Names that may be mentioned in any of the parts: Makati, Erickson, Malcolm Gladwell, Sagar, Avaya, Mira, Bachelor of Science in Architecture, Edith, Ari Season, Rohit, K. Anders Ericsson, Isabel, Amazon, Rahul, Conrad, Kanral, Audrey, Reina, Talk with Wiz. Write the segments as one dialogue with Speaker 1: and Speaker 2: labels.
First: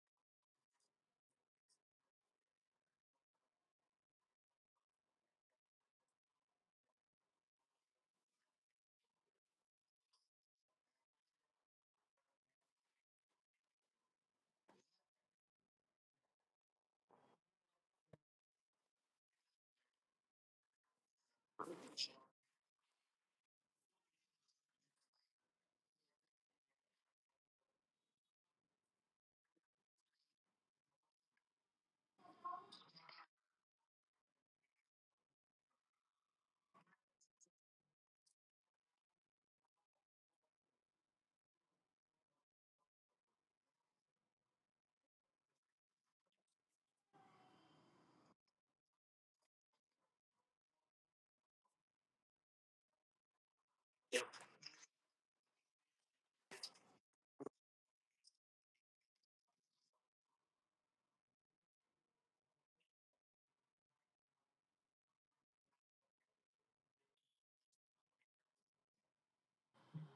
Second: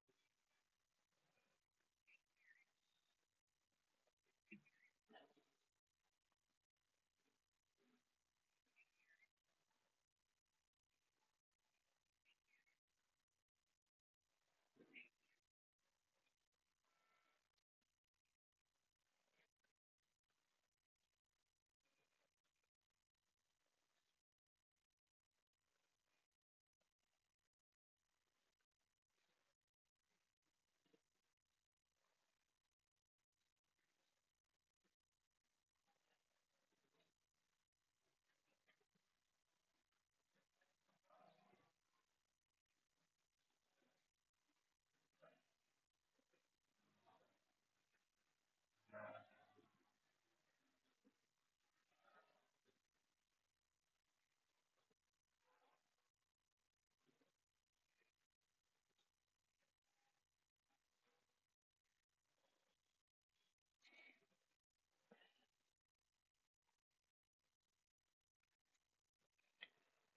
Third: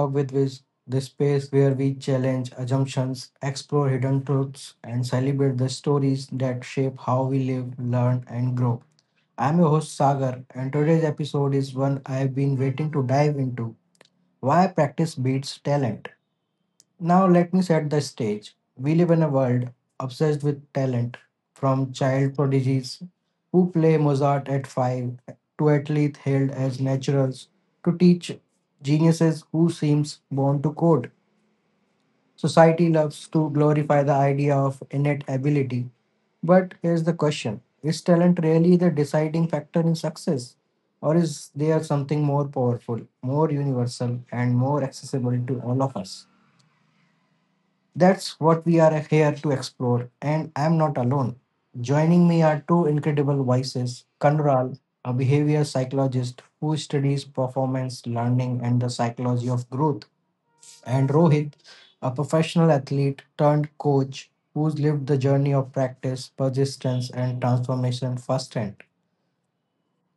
Speaker 1: Talk with Wiz, the space where we challenge assumptions, explore hidden truths, and celebrate the stories that shape how we live, learn, and grow. I'm your host Sagar, and today's episode is one I've been waiting to dive into: why practice beats talent. Now, let me set the stage. We live in a world obsessed with talent, from child prodigies who play Mozart at five, to athletes hailed as naturals, to teach geniuses who seems born to code. Society loves to glorify the idea of innate ability. But here's the question: is talent really the deciding factor in success? Or is there something more powerful, more universal, and more accessible to all of us? That's what we are here to explore, and I'm not alone. Joining me are two incredible voices: Kanral, a behavior psychologist who studies performance, learning, and the psychology of growth, and Rohit, a professional athlete turned coach who's lived the journey of practice, persistence, and transformation firsthand.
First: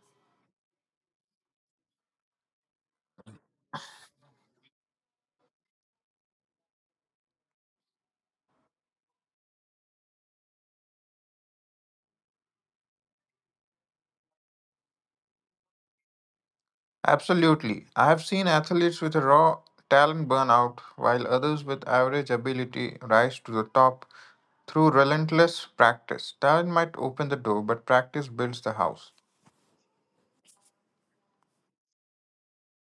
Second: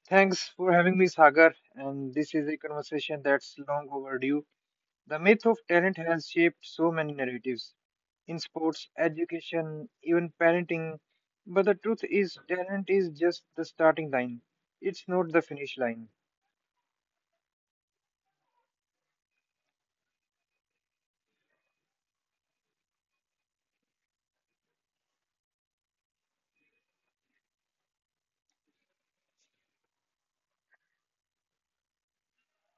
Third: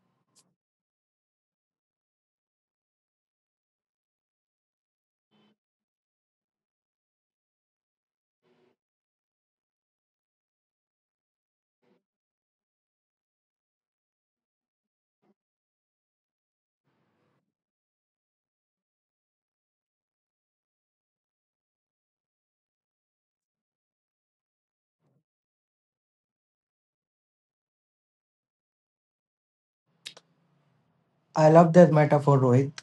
Speaker 2: Thanks for having me, Sagar. And this is a conversation that's long overdue. The myth of talent has shaped so many narratives in sports, education, even parenting. But the truth is, talent is just the starting line, it's not the finish line.
Speaker 3: Absolutely. I have seen athletes with raw talent burn out, while others with average ability rise to the top through relentless practice. Talent might open the door, but practice builds the house.
Speaker 1: I love that metaphor, Rohit,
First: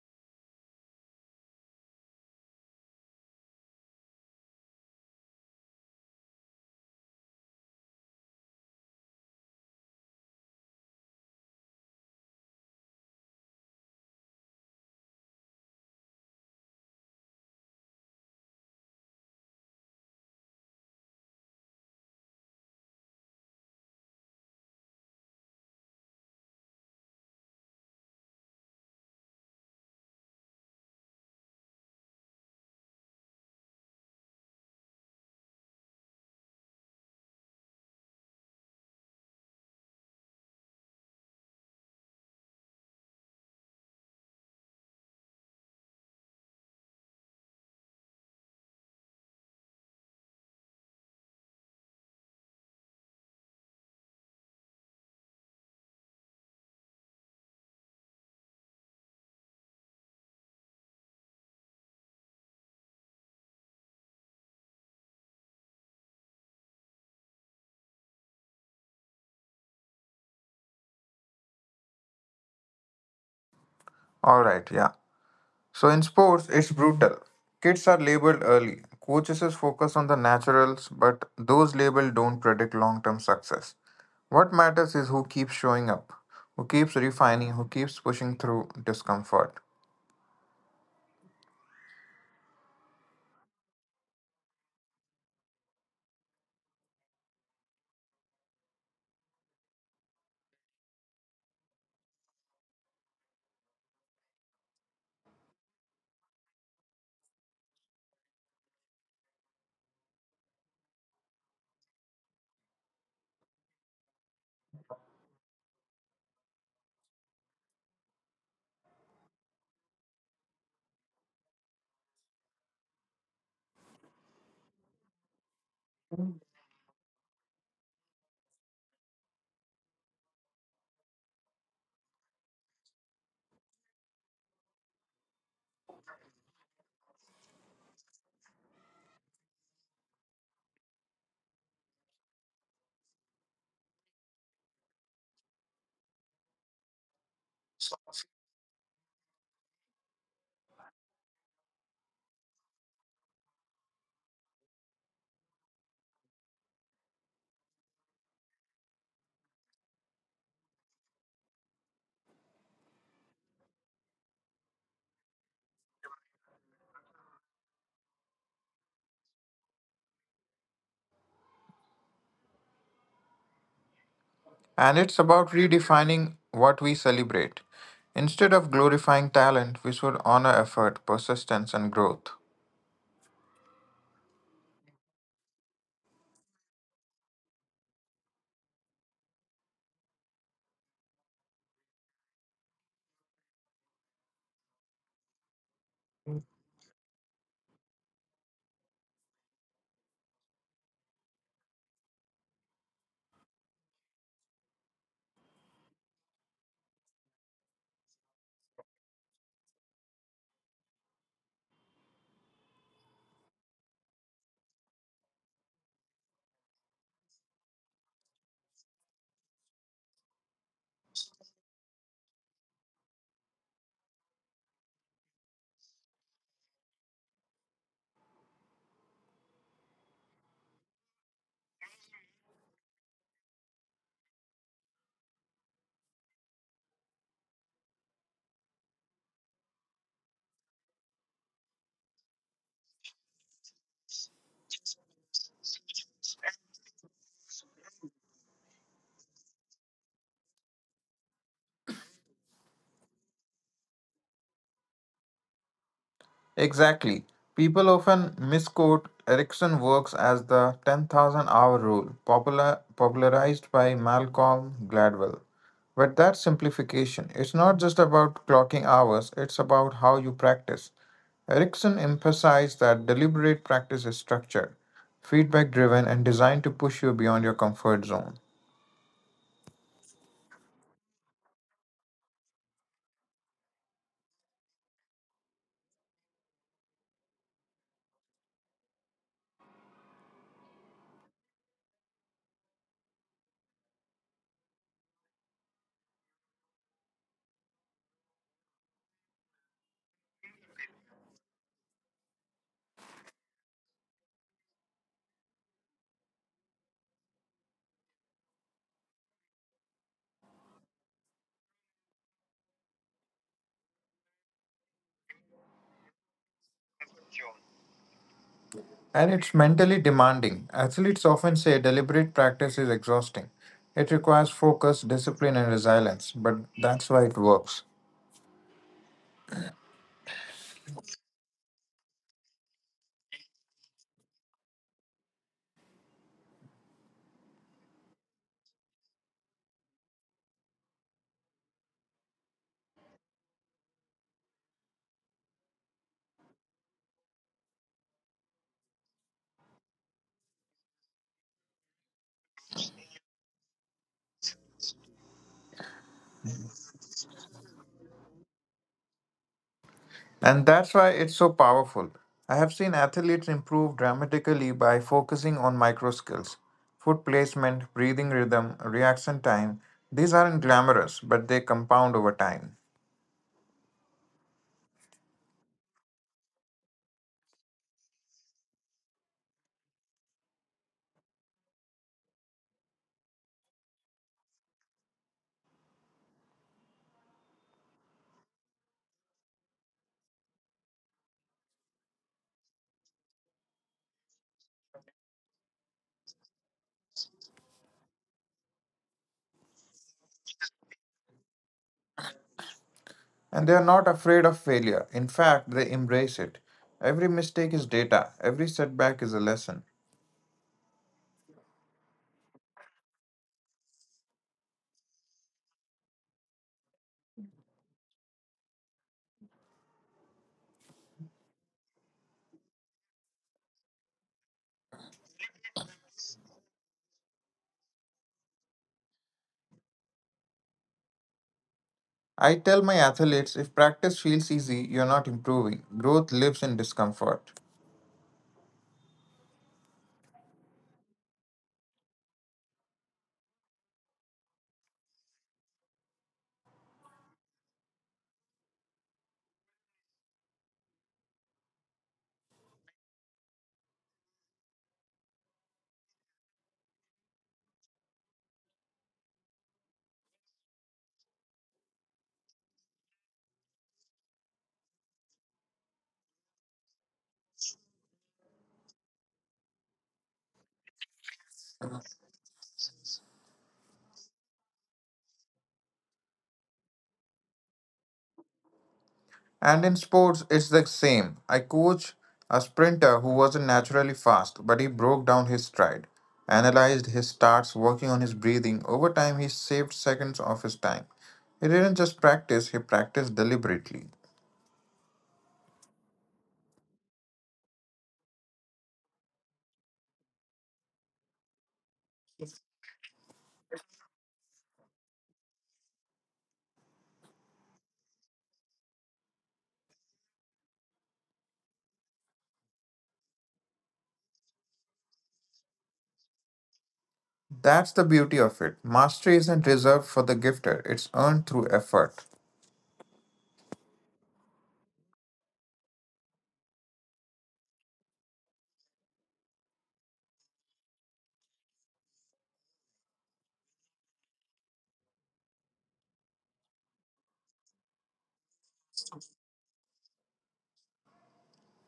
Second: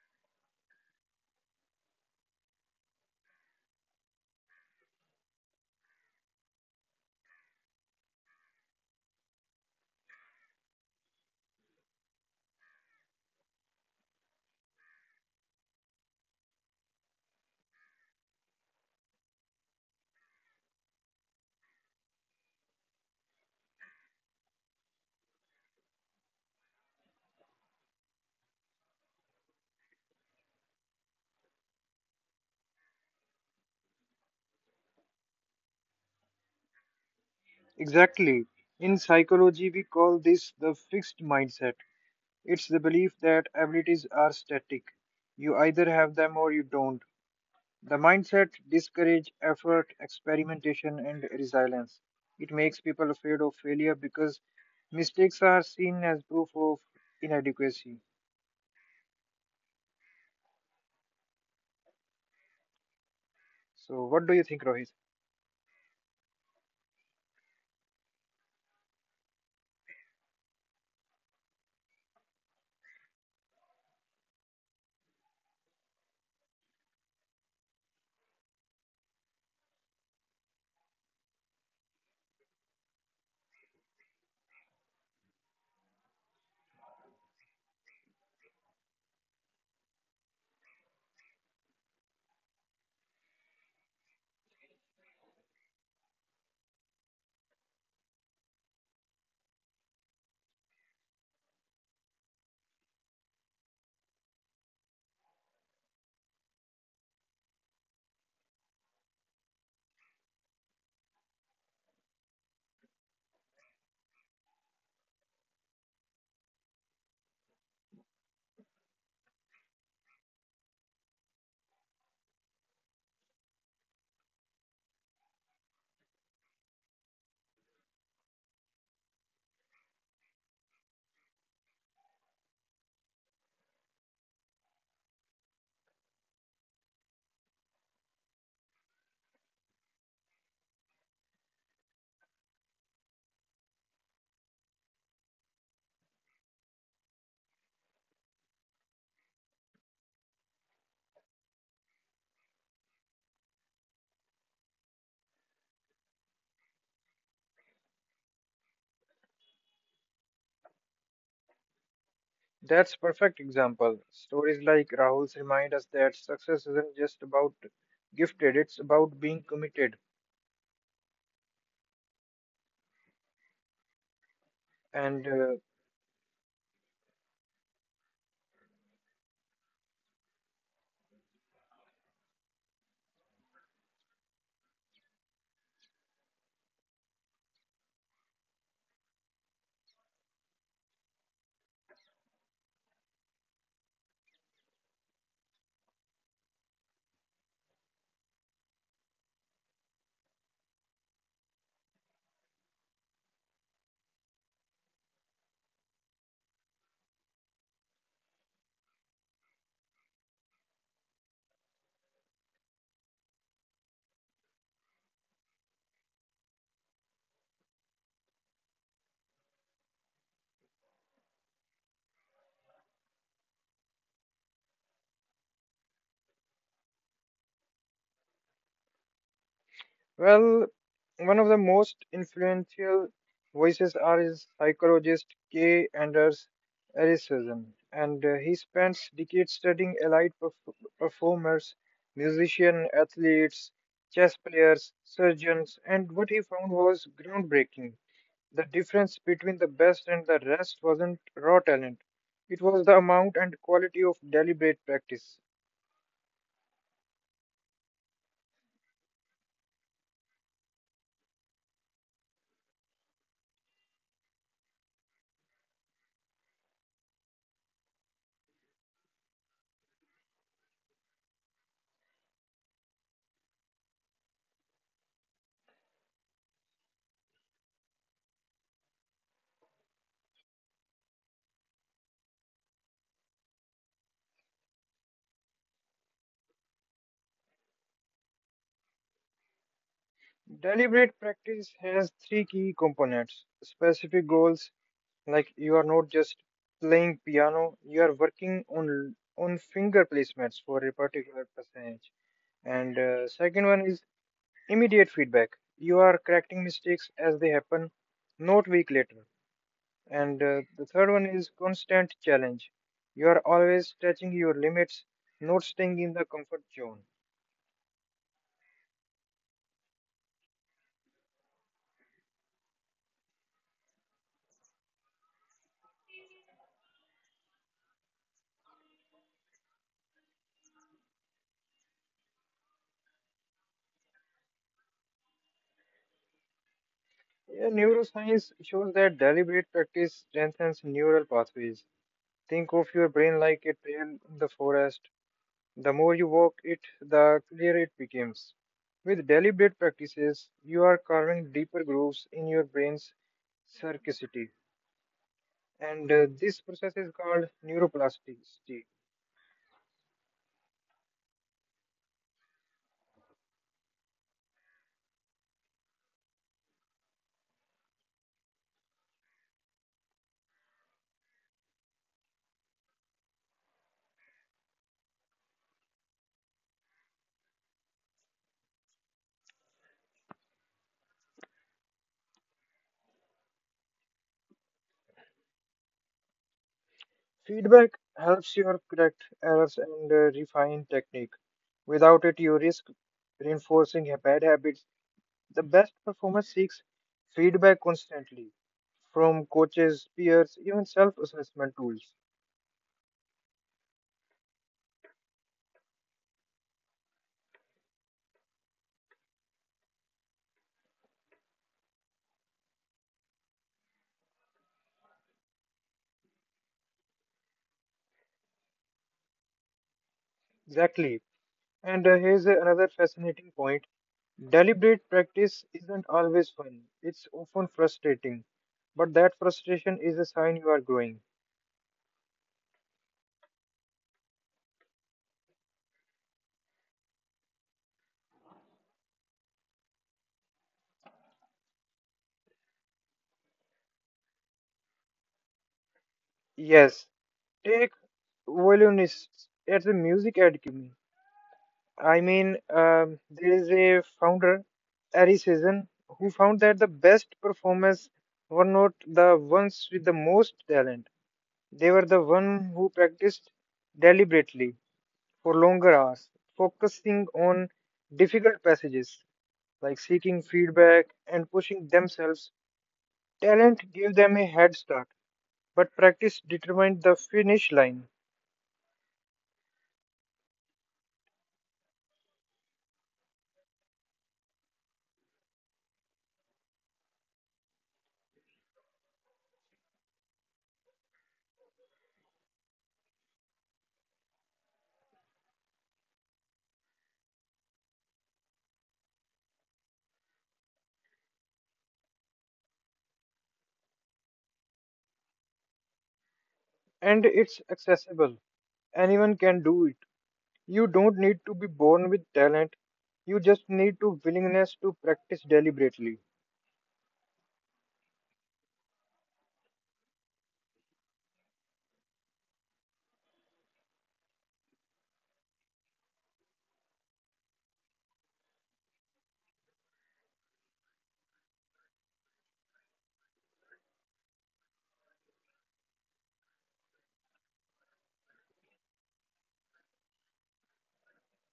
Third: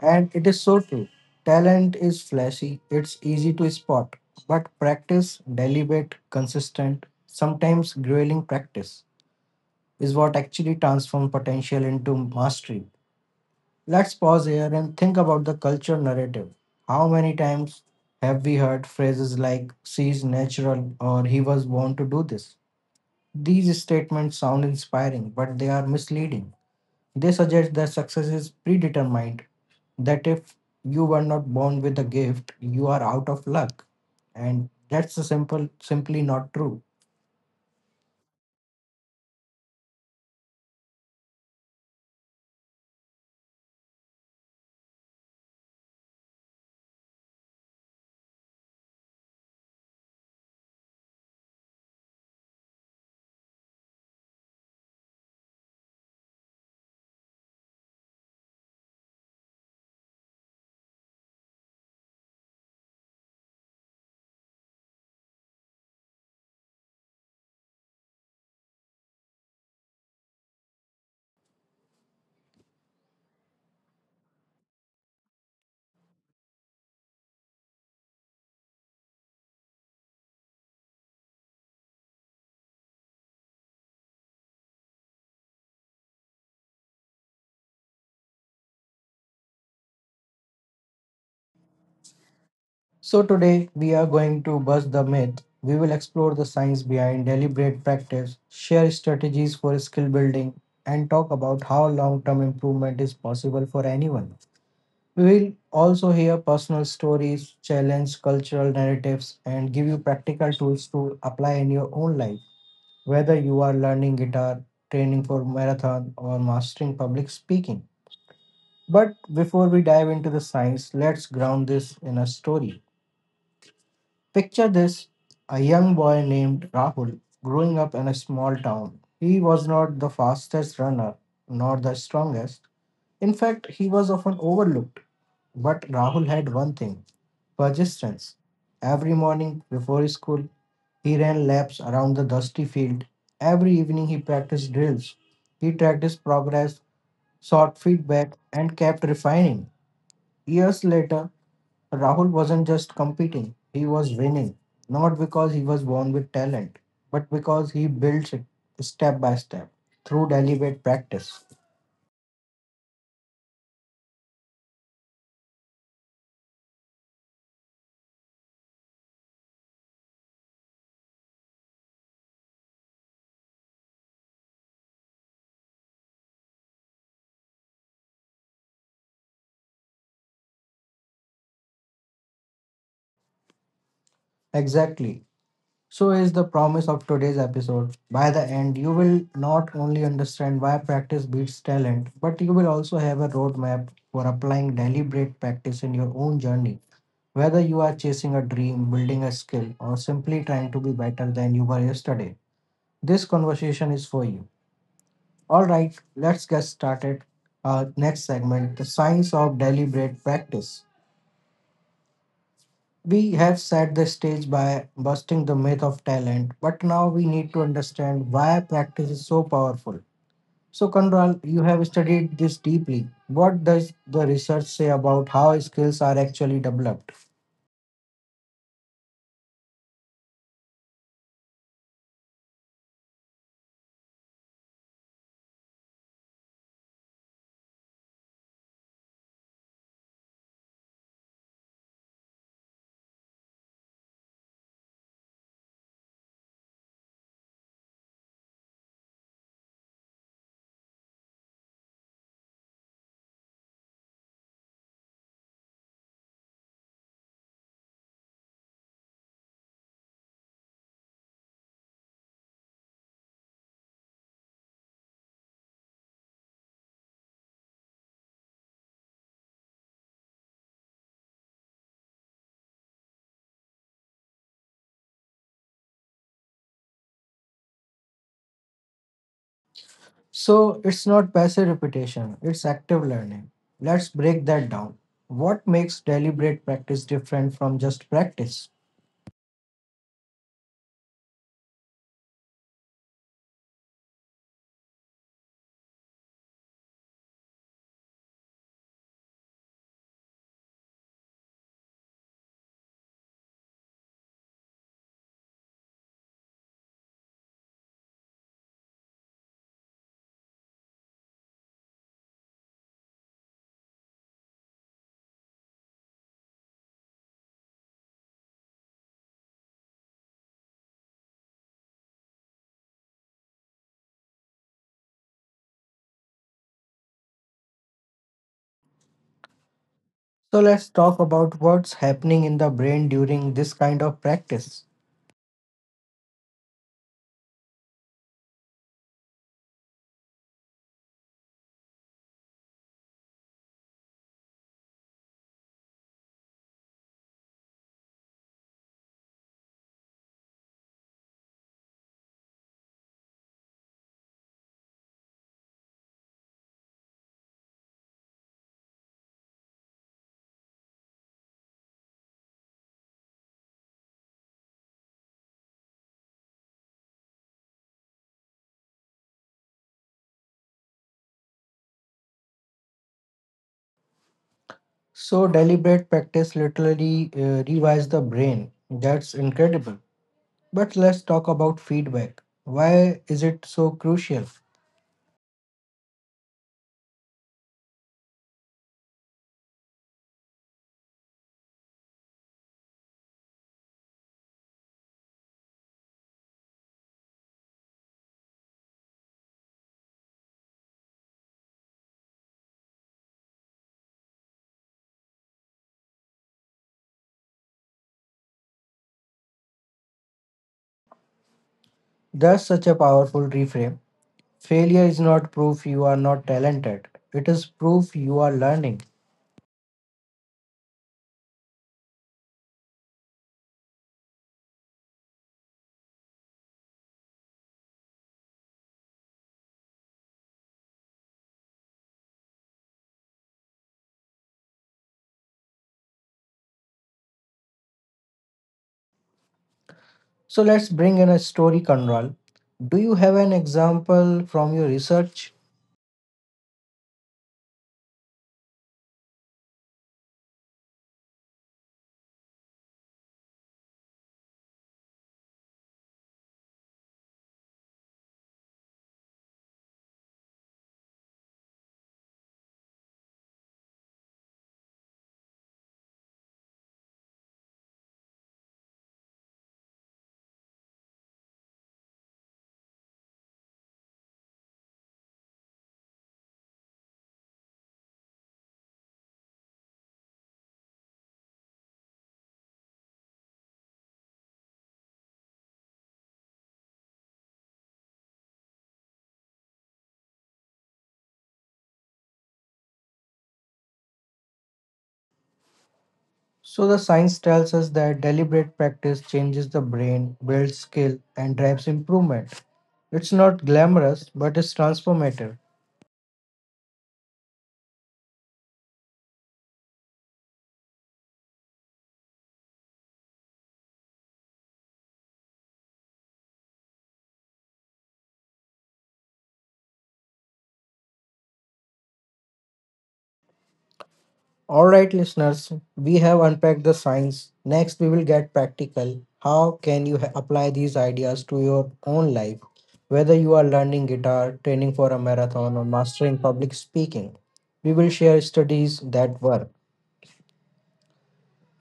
Speaker 1: and it is so true. Talent is flashy, it's easy to spot, but practice, deliberate, consistent, sometimes grueling practice, is what actually transforms potential into mastery. Let's pause here and think about the culture narrative. How many times have we heard phrases like she's natural or he was born to do this? These statements sound inspiring, but they are misleading. They suggest that success is predetermined, that if you were not born with a gift, you are out of luck. And that's a simply not true.
Speaker 2: Exactly. In psychology, we call this the fixed mindset. It's the belief that abilities are static. You either have them or you don't. The mindset discourages effort, experimentation, and resilience. It makes people afraid of failure because mistakes are seen as proof of inadequacy. So, what do you think, Rohit?
Speaker 3: All right, yeah. So in sports, it's brutal. Kids are labeled early. Coaches is focus on the naturals, but those labeled don't predict long term success. What matters is who keeps showing up, who keeps refining, who keeps pushing through discomfort.
Speaker 1: So, today we are going to bust the myth. We will explore the science behind deliberate practice, share strategies for skill building, and talk about how long term improvement is possible for anyone. We will also hear personal stories, challenge cultural narratives, and give you practical tools to apply in your own life, whether you are learning guitar, training for marathon, or mastering public speaking. But before we dive into the science, let's ground this in a story. Picture this: a young boy named Rahul growing up in a small town. He was not the fastest runner, nor the strongest. In fact, he was often overlooked. But Rahul had one thing: persistence. Every morning before school, he ran laps around the dusty field. Every evening, he practiced drills. He tracked his progress, sought feedback, and kept refining. Years later, Rahul wasn't just competing, he was winning, not because he was born with talent, but because he builds it step by step through deliberate practice.
Speaker 2: That's perfect example. Stories like Rahul's remind us that success isn't just about gifted; it's about being committed
Speaker 3: And it's
Speaker 2: and
Speaker 3: about
Speaker 2: uh,
Speaker 3: redefining what we celebrate. Instead of glorifying talent, we should honor effort, persistence, and growth.
Speaker 1: Exactly. So is the promise of today's episode. By the end, you will not only understand why practice beats talent, but you will also have a roadmap for applying deliberate practice in your own journey. Whether you are chasing a dream, building a skill, or simply trying to be better than you were yesterday, this conversation is for you. All right, let's get started. Our next segment, the science of deliberate practice. We have set the stage by busting the myth of talent, but now we need to understand why practice is so powerful. So, Kandral, you have studied this deeply. What does the research say about how skills are actually developed?
Speaker 2: Well, one of the most influential voices are his psychologist K. Anders Ericsson, and he spends decades studying elite performers, musicians, athletes, chess players, surgeons, and what he found was groundbreaking. The difference between the best and the rest wasn't raw talent. It was the amount and quality of deliberate practice.
Speaker 3: Exactly. People often misquote Erickson works as the 10,000 hour rule, popularized by Malcolm Gladwell. But that's simplification. It's not just about clocking hours, it's about how you practice. Erickson emphasized that deliberate practice is structured, feedback driven, and designed to push you beyond your comfort zone.
Speaker 1: So, it's not passive repetition, it's active learning. Let's break that down. What makes deliberate practice different from just practice?
Speaker 2: Deliberate practice has three key components specific goals, like you are not just playing piano, you are working on finger placements for a particular passage. And second one is immediate feedback. You are correcting mistakes as they happen, not week later. And the third one is constant challenge. You are always stretching your limits, not staying in the comfort zone.
Speaker 3: And it's mentally demanding. Athletes often say deliberate practice is exhausting. It requires focus, discipline, and resilience, but that's why it works.
Speaker 1: So let's talk about what's happening in the brain during this kind of practice.
Speaker 2: Yeah, neuroscience shows that deliberate practice strengthens neural pathways. Think of your brain like a trail in the forest. The more you work it, the clearer it becomes. With deliberate practices, you are carving deeper grooves in your brain's circuitry, and this process is called neuroplasticity.
Speaker 3: And that's why it's so powerful. I have seen athletes improve dramatically by focusing on micro skills: foot placement, breathing rhythm, reaction time. These aren't glamorous, but they compound over time.
Speaker 1: So deliberate practice literally rewires the brain. That's incredible. But let's talk about feedback. Why is it so crucial?
Speaker 2: Feedback helps you correct errors and refine technique. Without it, you risk reinforcing bad habits. The best performer seeks feedback constantly from coaches, peers, even self assessment tools.
Speaker 3: And they are not afraid of failure. In fact, they embrace it. Every mistake is data, every setback is a lesson.
Speaker 1: That's such a powerful reframe. Failure is not proof you are not talented. It is proof you are learning.
Speaker 2: Exactly. And here's another fascinating point. Deliberate practice isn't always fun, it's often frustrating, but that frustration is a sign you are growing.
Speaker 3: I tell my athletes, if practice feels easy, you're not improving. Growth lives in discomfort.
Speaker 1: So let's bring in a story, Conrad. Do you have an example from your research?
Speaker 2: Yes, take violinists at the music academy. There is a founder, Ari Season, who found that the best performers were not the ones with the most talent. They were the one who practiced deliberately for longer hours, focusing on difficult passages like seeking feedback and pushing themselves. Talent gave them a head start, but practice determined the finish line.
Speaker 3: And in sports, it's the same. I coach a sprinter who wasn't naturally fast, but he broke down his stride, analyzed his starts, working on his breathing. Over time, he saved seconds of his time. He didn't just practice, he practiced deliberately.
Speaker 1: So, the science tells us that deliberate practice changes the brain, builds skill, and drives improvement. It's not glamorous, but it's transformative.
Speaker 2: And it's accessible. Anyone can do it. You don't need to be born with talent. You just need to willingness to practice deliberately.
Speaker 3: That's the beauty of it. Mastery isn't reserved for the gifted; it's earned through effort.
Speaker 1: All right, listeners, we have unpacked the science. Next, we will get practical. How can you apply these ideas to your own life? Whether you are learning guitar, training for a marathon, or mastering public speaking, we will share studies that work.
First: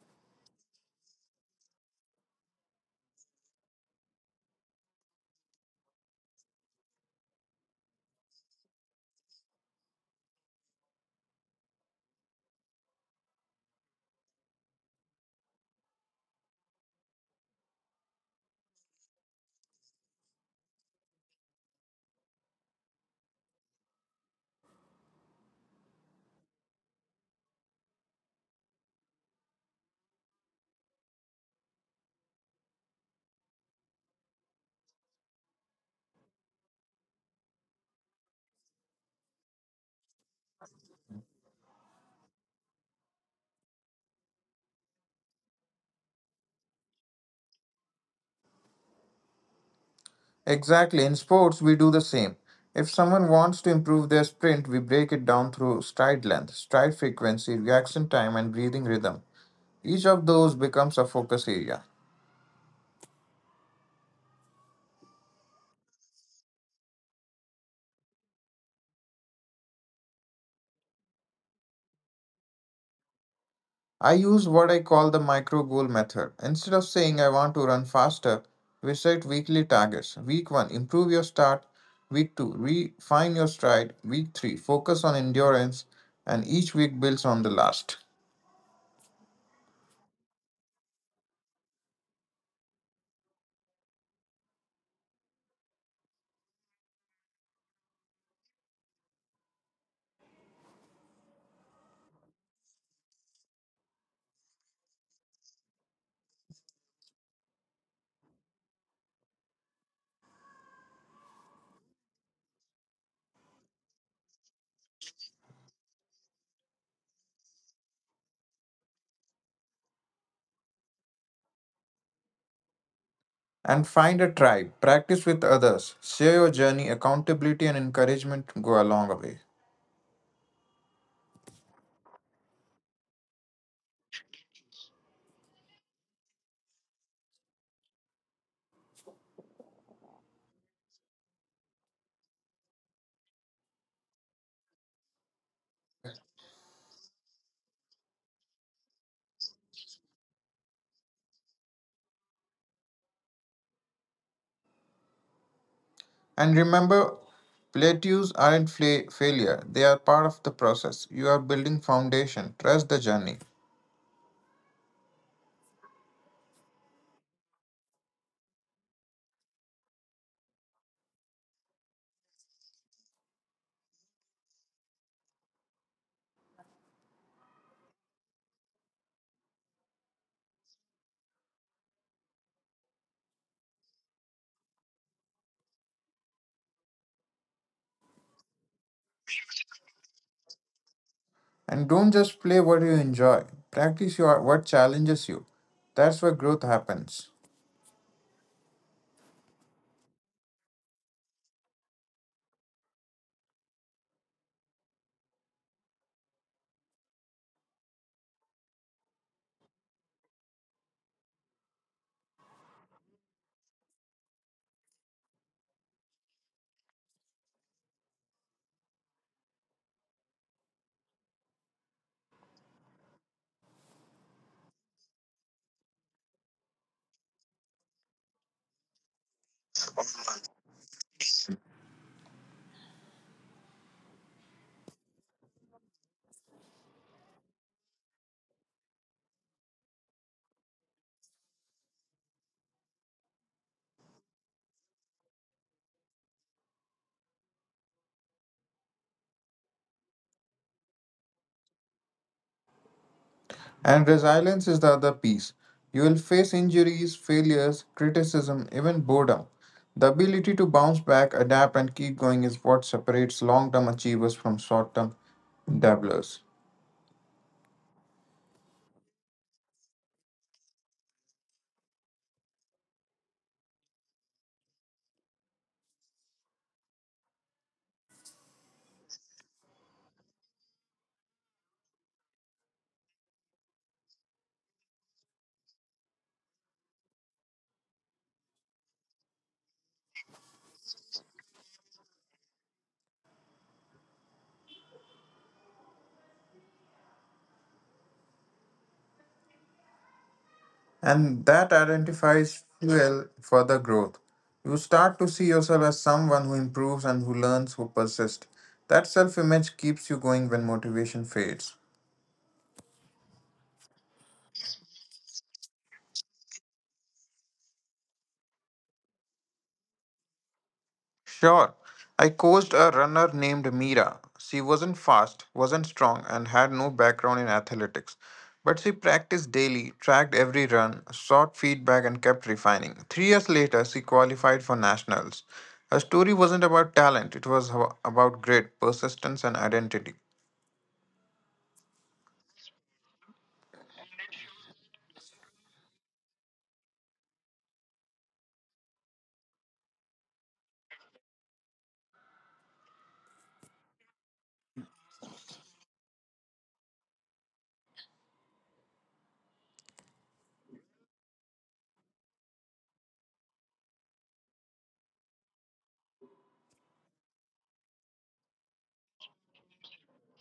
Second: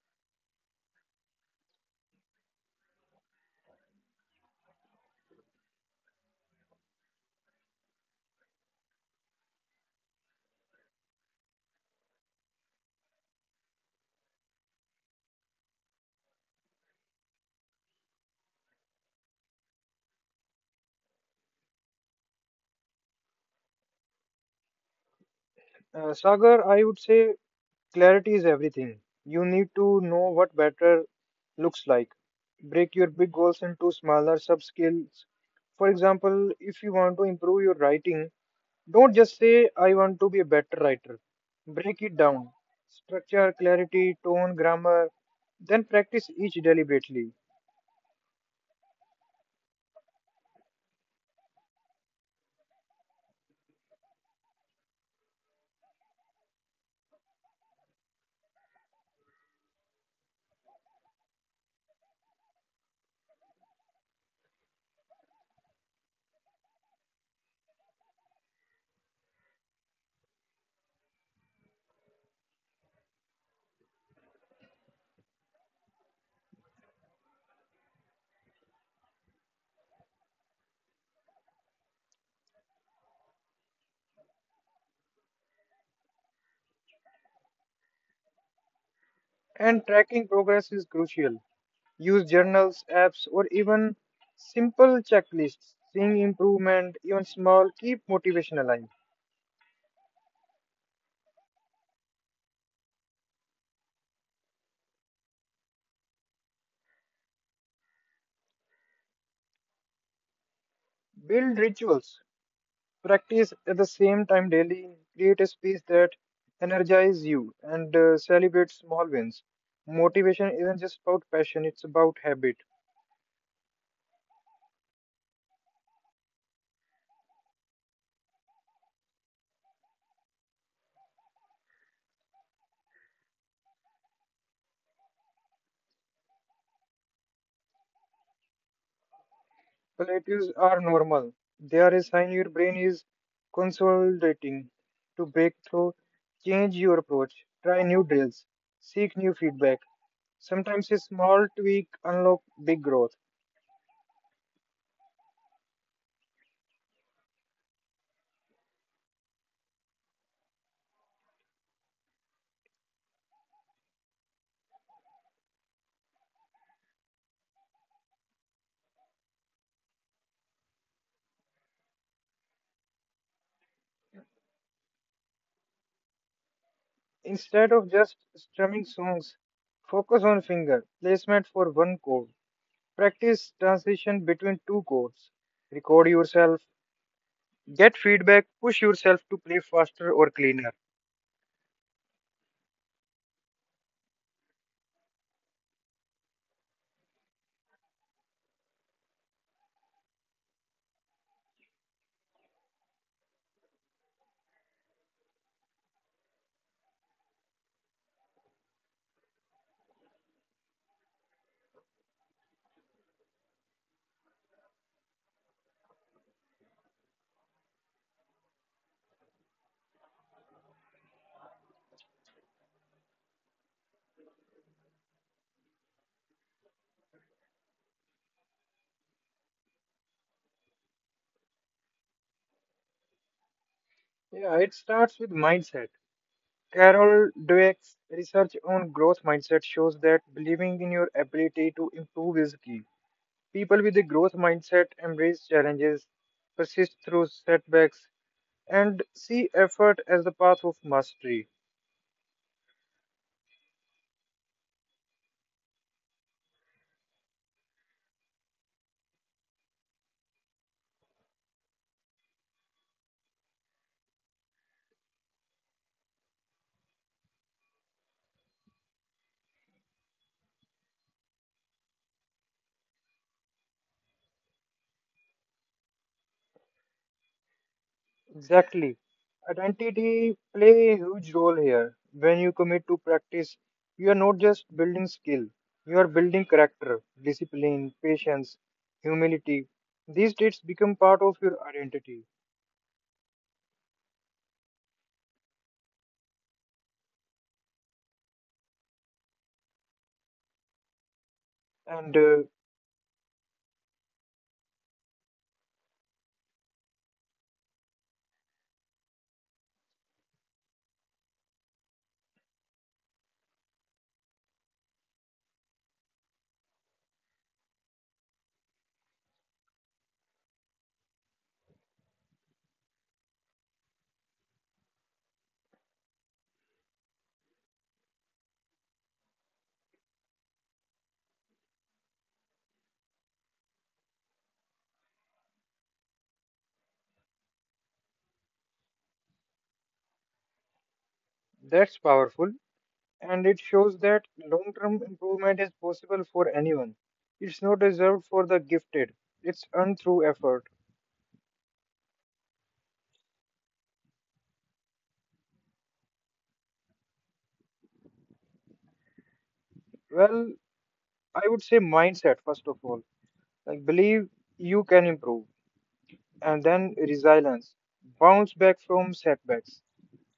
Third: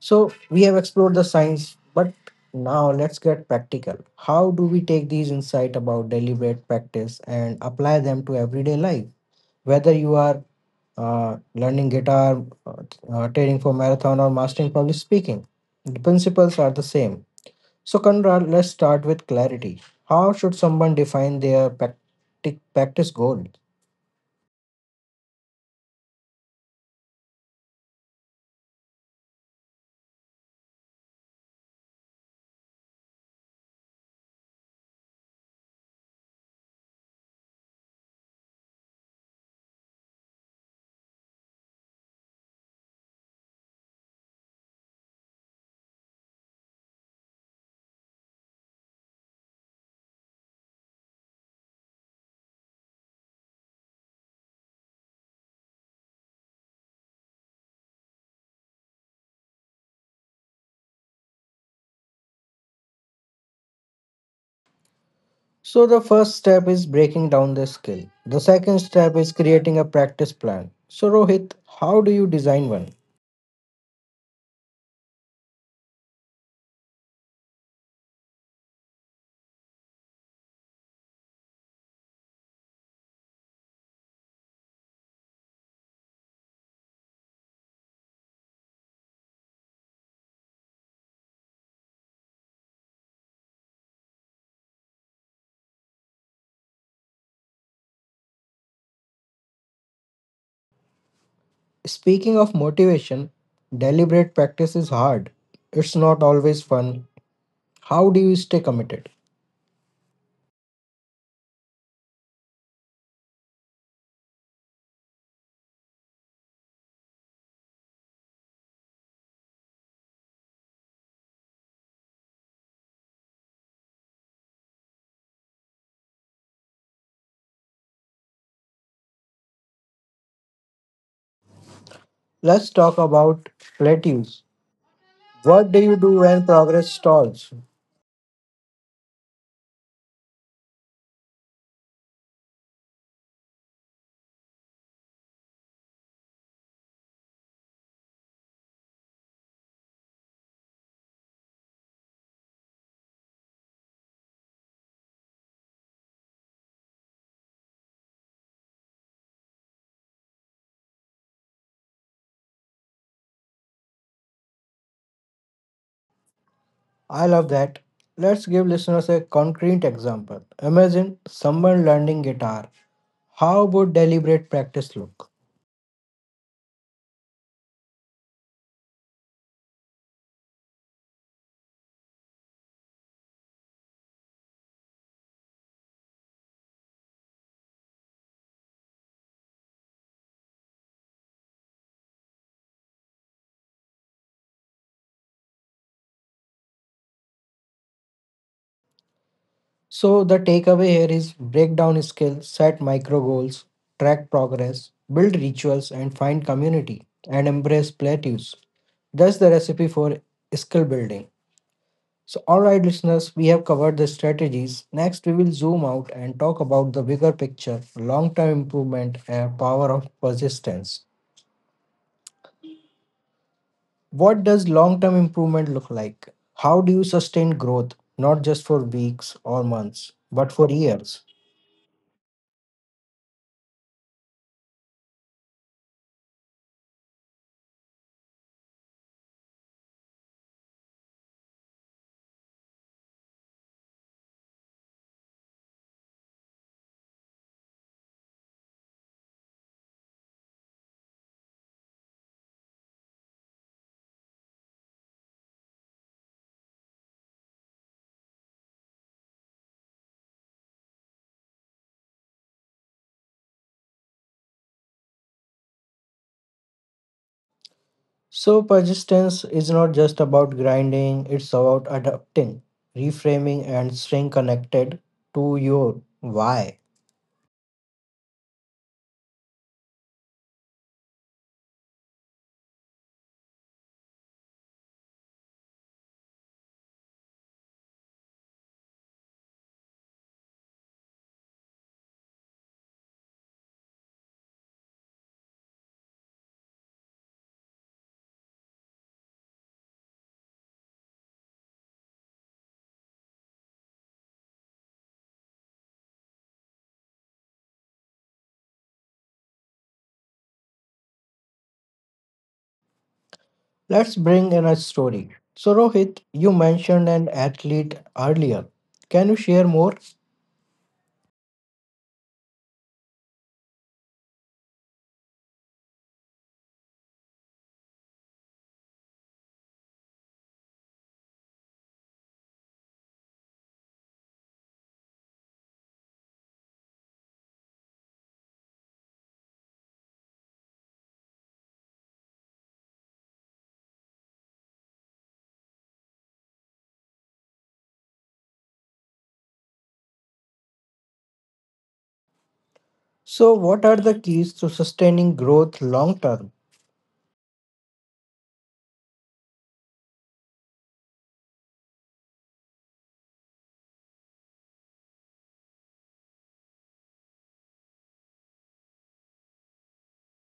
Speaker 1: So we have explored the science, but now let's get practical. How do we take these insights about deliberate practice and apply them to everyday life? Whether you are learning guitar, training for marathon, or mastering public speaking, the principles are the same. So, Conrad, let's start with clarity. How should someone define their practice goal?
Speaker 2: Sagar, I would say clarity is everything. You need to know what better looks like. Break your big goals into smaller sub-skills. For example, if you want to improve your writing, don't just say, I want to be a better writer. Break it down. Structure, clarity, tone, grammar. Then practice each deliberately.
Speaker 3: Exactly. In sports, we do the same. If someone wants to improve their sprint, we break it down through stride length, stride frequency, reaction time, and breathing rhythm. Each of those becomes a focus area.
Speaker 1: So, the first step is breaking down the skill. The second step is creating a practice plan. So, Rohit, how do you design one?
Speaker 3: I use what I call the micro goal method. Instead of saying I want to run faster, we set weekly targets. Week 1, improve your start. Week 2, refine your stride. Week 3, focus on endurance. And each week builds on the last.
Speaker 2: And tracking progress is crucial. Use journals, apps, or even simple checklists. Seeing improvement, even small, keep motivation alive.
Speaker 1: Speaking of motivation, deliberate practice is hard. It's not always fun. How do you stay committed?
Speaker 2: Build rituals. Practice at the same time daily. Create a space that energizes you and celebrate small wins. Motivation isn't just about passion, it's about habit.
Speaker 3: And find a tribe. Practice with others. Share your journey, accountability, and encouragement go a long way.
Speaker 1: Let's talk about plateaus. What do you do when progress stalls?
Speaker 2: Relatives are normal. They are a sign your brain is consolidating to break through, change your approach, try new drills, seek new feedback. Sometimes a small tweak unlock big growth.
Speaker 3: And remember, plateaus aren't failure, they are part of the process. You are building foundation. Trust the journey.
Speaker 1: I love that. Let's give listeners a concrete example. Imagine someone learning guitar. How would deliberate practice look?
Speaker 2: Instead of just strumming songs, focus on finger placement for one chord. Practice transition between two chords. Record yourself, get feedback, push yourself to play faster or cleaner.
Speaker 3: And don't just play what you enjoy, practice what challenges you. That's where growth happens.
Speaker 1: So, the takeaway here is break down skills, set micro goals, track progress, build rituals, and find community and embrace plateaus. That's the recipe for skill building. So, all right, listeners, we have covered the strategies. Next, we will zoom out and talk about the bigger picture: long term improvement and power of persistence. What does long term improvement look like? How do you sustain growth, not just for weeks or months, but for years?
Speaker 2: Yeah, it starts with mindset. Carol Dweck's research on growth mindset shows that believing in your ability to improve is key. People with a growth mindset embrace challenges, persist through setbacks, and see effort as the path of mastery.
Speaker 3: And resilience is the other piece. You will face injuries, failures, criticism, even boredom. The ability to bounce back, adapt, and keep going is what separates long term achievers from short term dabblers.
Speaker 1: So, persistence is not just about grinding, it's about adapting, reframing, and staying connected to your why.
Speaker 2: Exactly. Identity play a huge role here. When you commit to practice, you are not just building skill, you are building character, discipline, patience, humility. These traits become part of your identity.
Speaker 3: And that
Speaker 2: And
Speaker 3: identifies fuel for the growth. You start to see yourself as someone who improves and who learns, who persists. That self image keeps you going when motivation fades.
Speaker 1: Let's bring in a story. So, Rohit, you mentioned an athlete earlier. Can you share more?
Speaker 3: Sure, I coached a runner named Mira. She wasn't fast, wasn't strong, and had no background in athletics. But she practiced daily, tracked every run, sought feedback, and kept refining. 3 years later, she qualified for nationals. Her story wasn't about talent, it was about grit, persistence, and identity.
Speaker 2: That's powerful, and it shows that long term improvement is possible for anyone. It's not reserved for the gifted, it's earned through effort.
Speaker 1: So, what are the keys to sustaining growth long term?
Speaker 2: Well, I would say mindset, first of all. Like, believe you can improve, and then resilience, bounce back from setbacks.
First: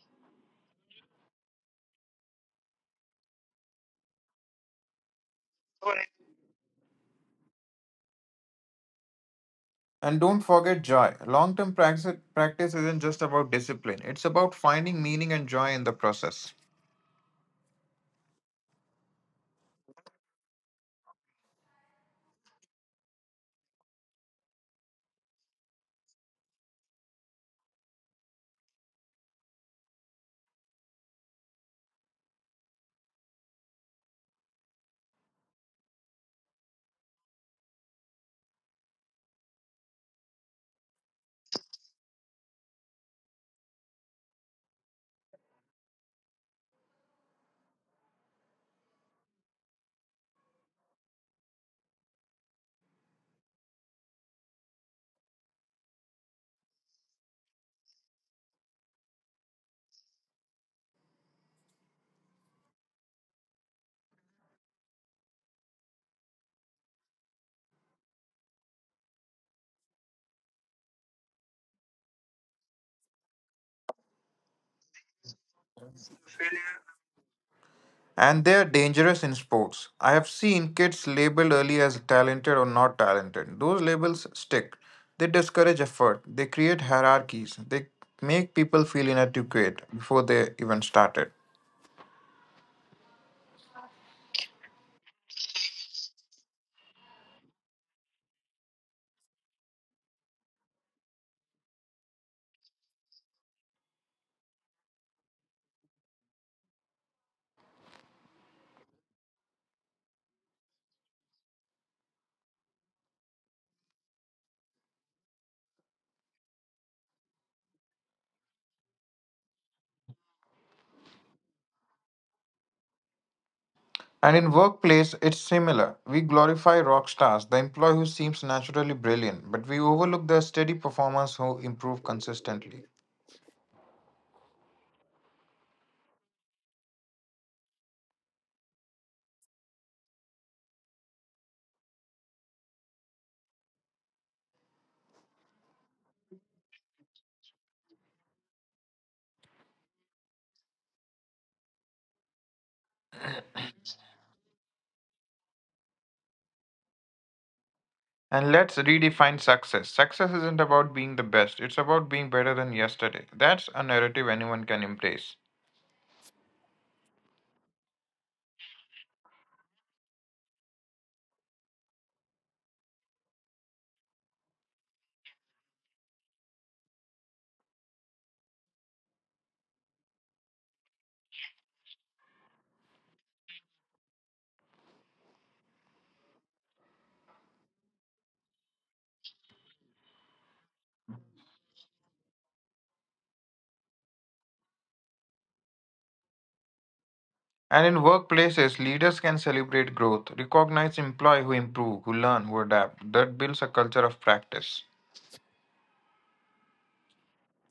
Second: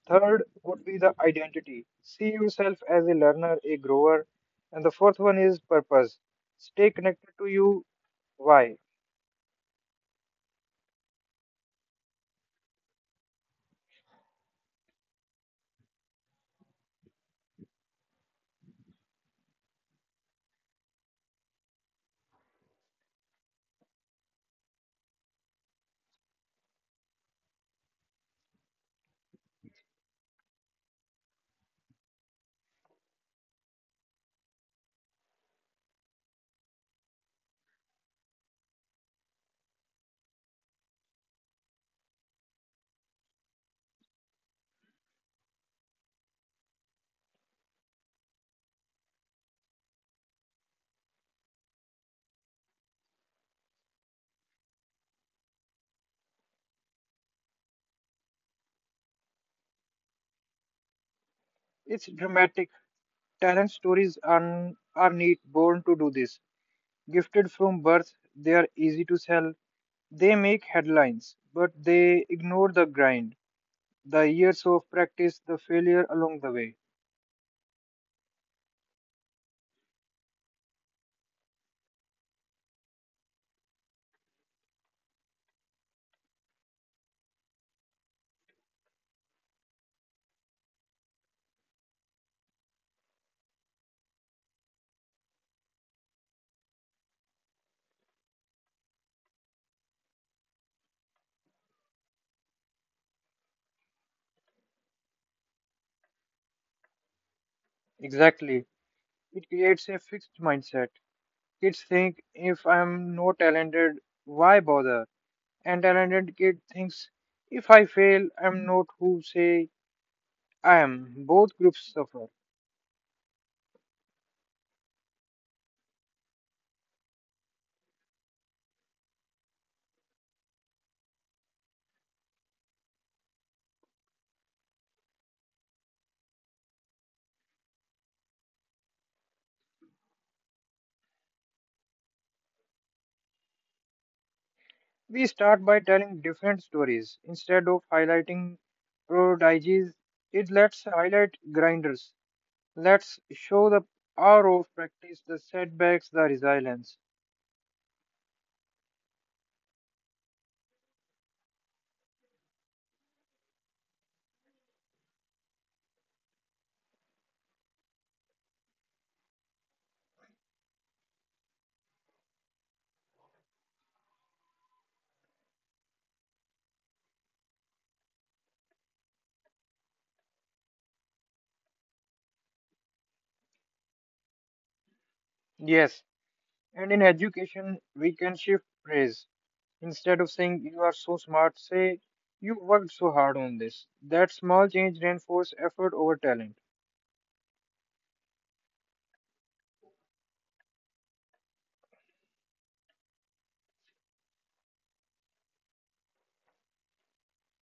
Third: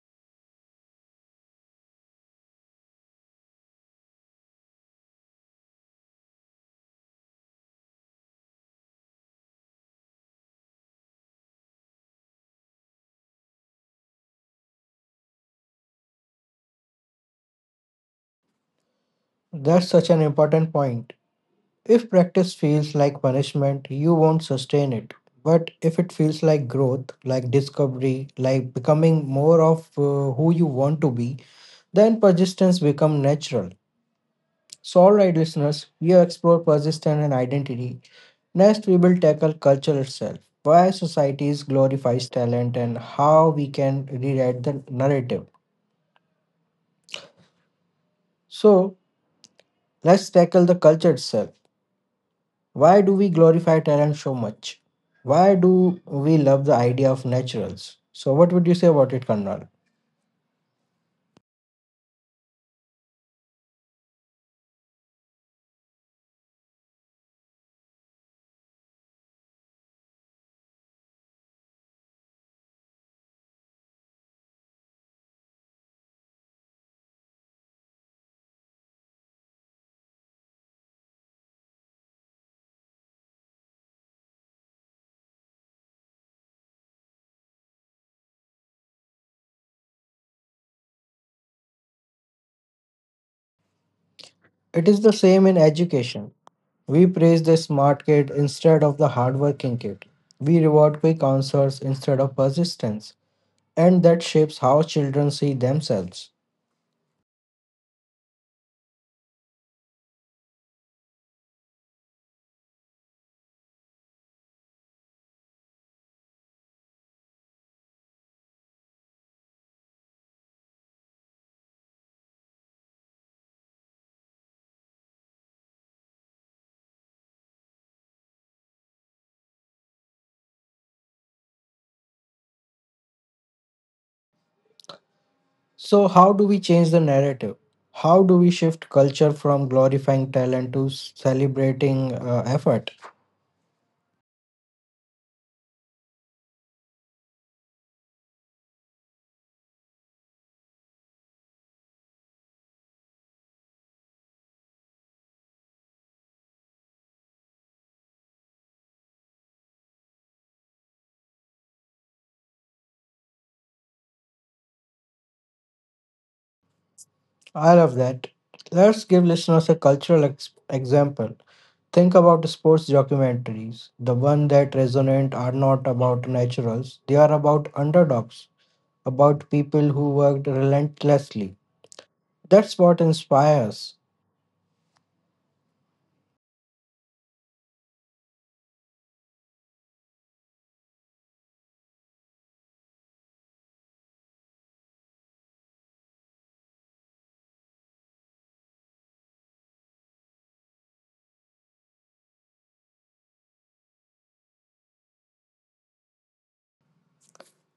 Speaker 2: Third would be the identity. See yourself as a learner, a grower. And the fourth one is purpose. Stay connected to you. Why?
Speaker 3: And don't forget joy. Long term practice isn't just about discipline, it's about finding meaning and joy in the process.
Speaker 1: That's such an important point. If practice feels like punishment, you won't sustain it. But if it feels like growth, like discovery, like becoming more of who you want to be, then persistence become natural. So, all right, listeners, we have explored persistence and identity. Next, we will tackle culture itself, why societies glorifies talent and how we can rewrite the narrative. So, let's tackle the culture itself. Why do we glorify talent so much? Why do we love the idea of naturals? So, what would you say about it, Karnal?
Speaker 2: It's dramatic. Talent stories are, neat, born to do this. Gifted from birth, they are easy to sell. They make headlines, but they ignore the grind, the years of practice, the failure along the way.
Speaker 3: And they're dangerous in sports. I have seen kids labeled early as talented or not talented. Those labels stick. They discourage effort, they create hierarchies, they make people feel inadequate before they even started.
Speaker 1: It is the same in education. We praise the smart kid instead of the hardworking kid. We reward quick answers instead of persistence. And that shapes how children see themselves.
Speaker 2: Exactly. It creates a fixed mindset. Kids think if I'm not talented, why bother? And talented kid thinks if I fail, I'm not who say I am. Both groups suffer.
Speaker 3: And in workplace, it's similar. We glorify rock stars, the employee who seems naturally brilliant, but we overlook the steady performers who improve consistently.
Speaker 1: So, how do we change the narrative? How do we shift culture from glorifying talent to celebrating effort?
Speaker 2: We start by telling different stories. Instead of highlighting prodigies, it lets highlight grinders. Let's show the power of practice, the setbacks, the resilience.
Speaker 3: And let's redefine success. Success isn't about being the best, it's about being better than yesterday. That's a narrative anyone can embrace.
Speaker 1: I love that. Let's give listeners a cultural example. Think about sports documentaries. The ones that resonate are not about naturals, they are about underdogs, about people who worked relentlessly. That's what inspires.
Speaker 2: Yes, and in education, we can shift praise. Instead of saying you are so smart, say you worked so hard on this. That small change reinforces effort over talent.
Speaker 3: And in workplaces, leaders can celebrate growth, recognize employees who improve, who learn, who adapt. That builds a culture of practice.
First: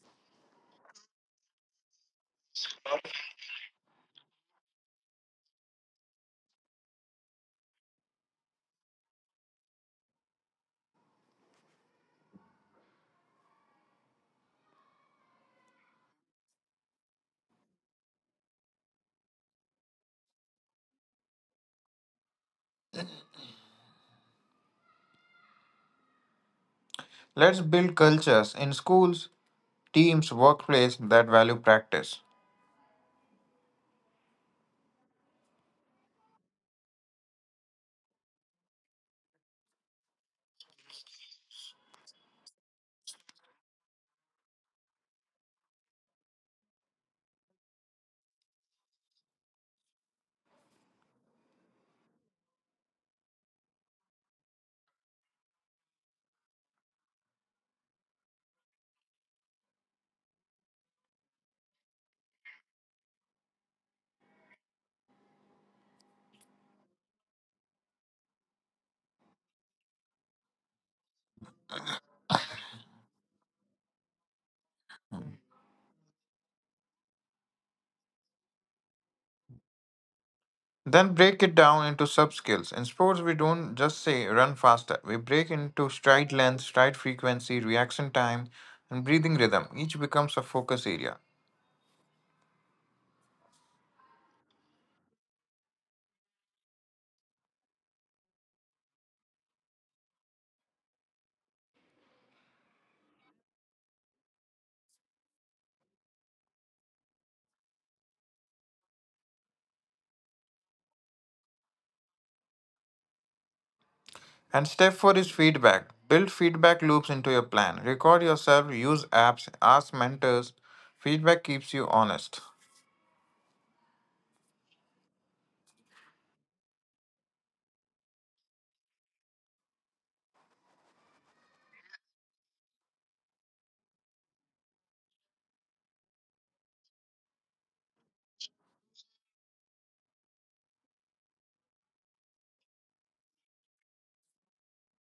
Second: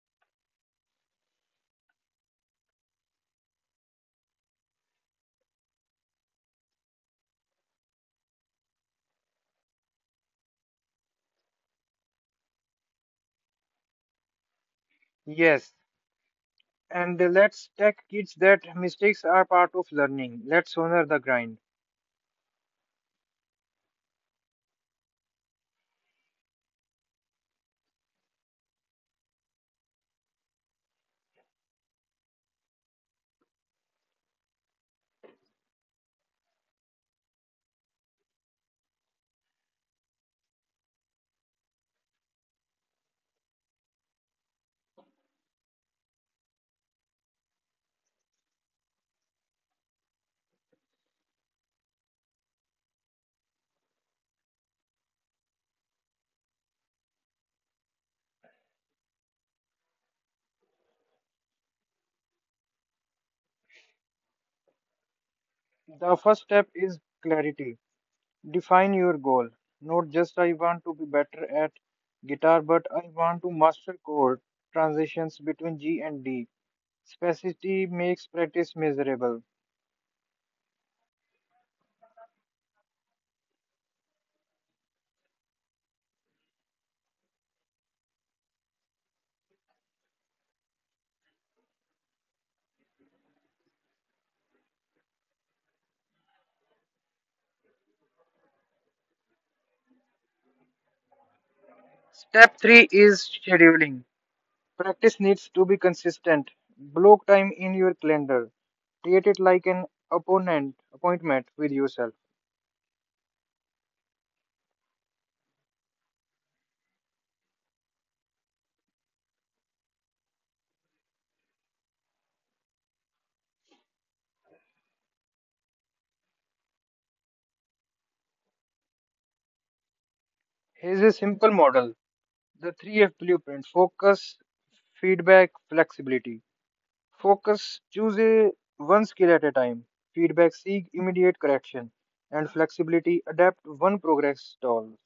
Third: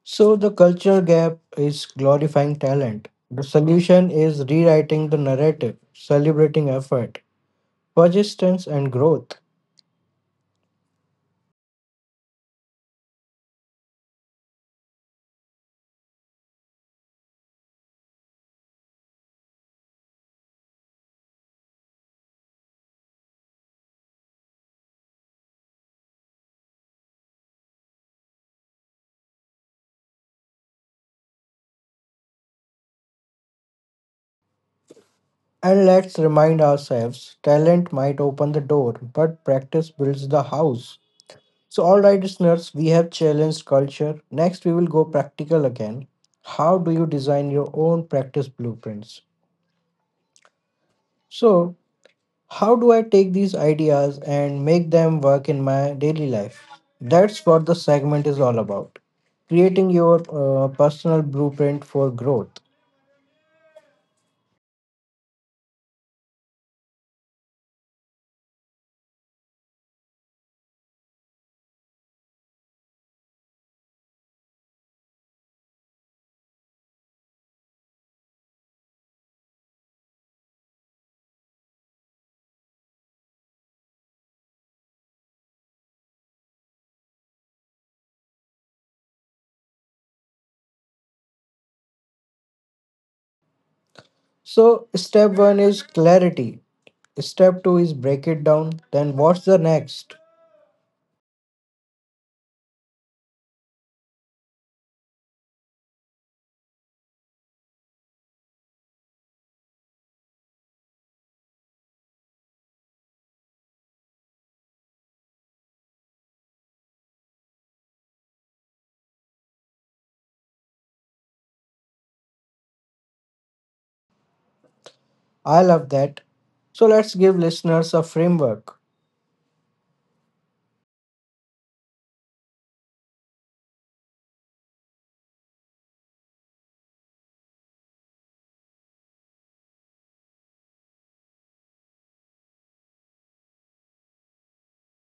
Speaker 1: So, the culture gap is glorifying talent. The solution is rewriting the narrative, celebrating effort, persistence, and growth.
Speaker 2: Yes, and let's tell kids that mistakes are part of learning. Let's honor the grind.
Speaker 3: Let's build cultures in schools, teams, workplace that value practice.
Speaker 1: And let's remind ourselves talent might open the door, but practice builds the house. So, all right, listeners, we have challenged culture. Next, we will go practical again. How do you design your own practice blueprints? So, how do I take these ideas and make them work in my daily life? That's what the segment is all about: creating your personal blueprint for growth.
Speaker 2: The first step is clarity. Define your goal. Not just I want to be better at guitar, but I want to master chord transitions between G and D. Specificity makes practice miserable.
Speaker 3: Then break it down into sub skills. In sports, we don't just say run faster. We break into stride length, stride frequency, reaction time, and breathing rhythm. Each becomes a focus area.
Speaker 1: So, step one is clarity, step two is break it down. Then, what's the next?
Speaker 2: Step 3 is scheduling. Practice needs to be consistent. Block time in your calendar. Treat it like an opponent appointment with yourself.
Speaker 3: And step four is feedback. Build feedback loops into your plan. Record yourself, use apps, ask mentors. Feedback keeps you honest.
Speaker 1: I love that. So, let's give listeners a framework.
Speaker 2: Here's a simple model. The 3F blueprint focus, feedback, flexibility. Focus, choose a one skill at a time. Feedback, seek immediate correction. And flexibility, adapt one progress stalls.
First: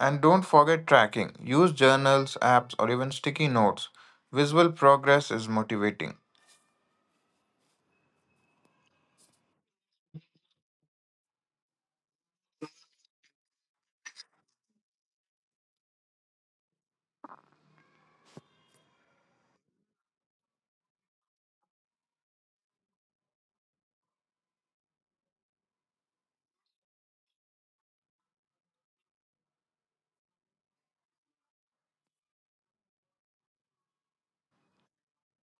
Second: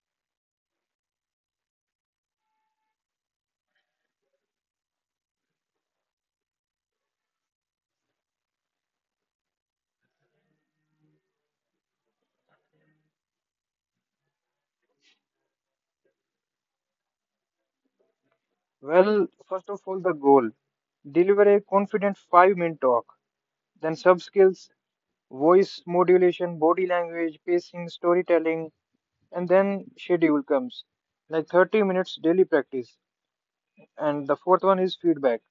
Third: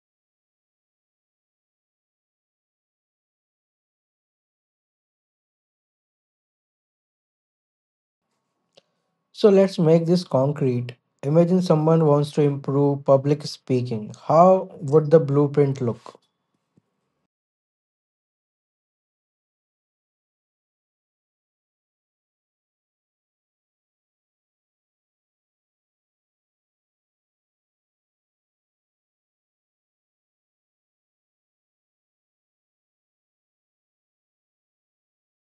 Speaker 3: And don't forget tracking. Use journals, apps, or even sticky notes. Visual progress is motivating.
Speaker 1: So let's make this concrete. Imagine someone wants to improve public speaking. How would the blueprint look?
Speaker 2: Well, first of all, the goal. Deliver a confident 5 minute talk. Then sub skills, voice modulation, body language, pacing, storytelling, and then schedule comes. Like 30 minutes daily practice. And the fourth one is feedback.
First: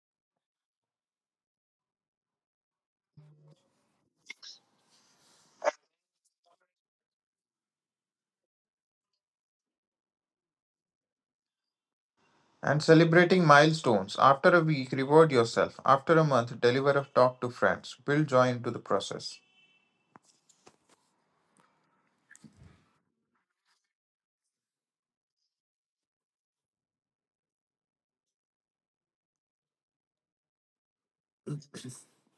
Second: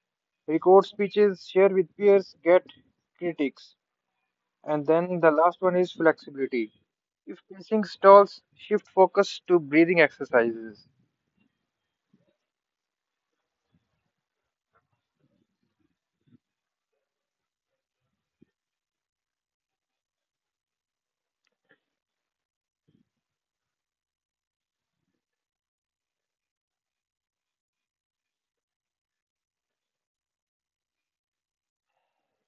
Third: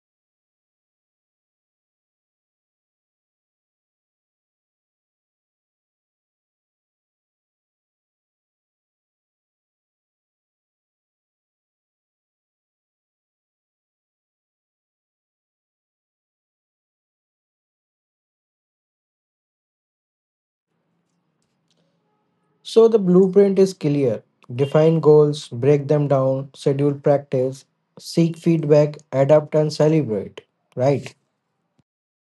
Speaker 2: Record speeches, share with peers, get critics. And then the last one is flexibility. If pacing stalls, shift focus to breathing exercises.
Speaker 3: And celebrating milestones. After a week, reward yourself. After a month, deliver a talk to friends. Build joy into the process.
Speaker 1: So the blueprint is clear. Define goals, break them down, schedule practice, seek feedback, adapt and celebrate. Right?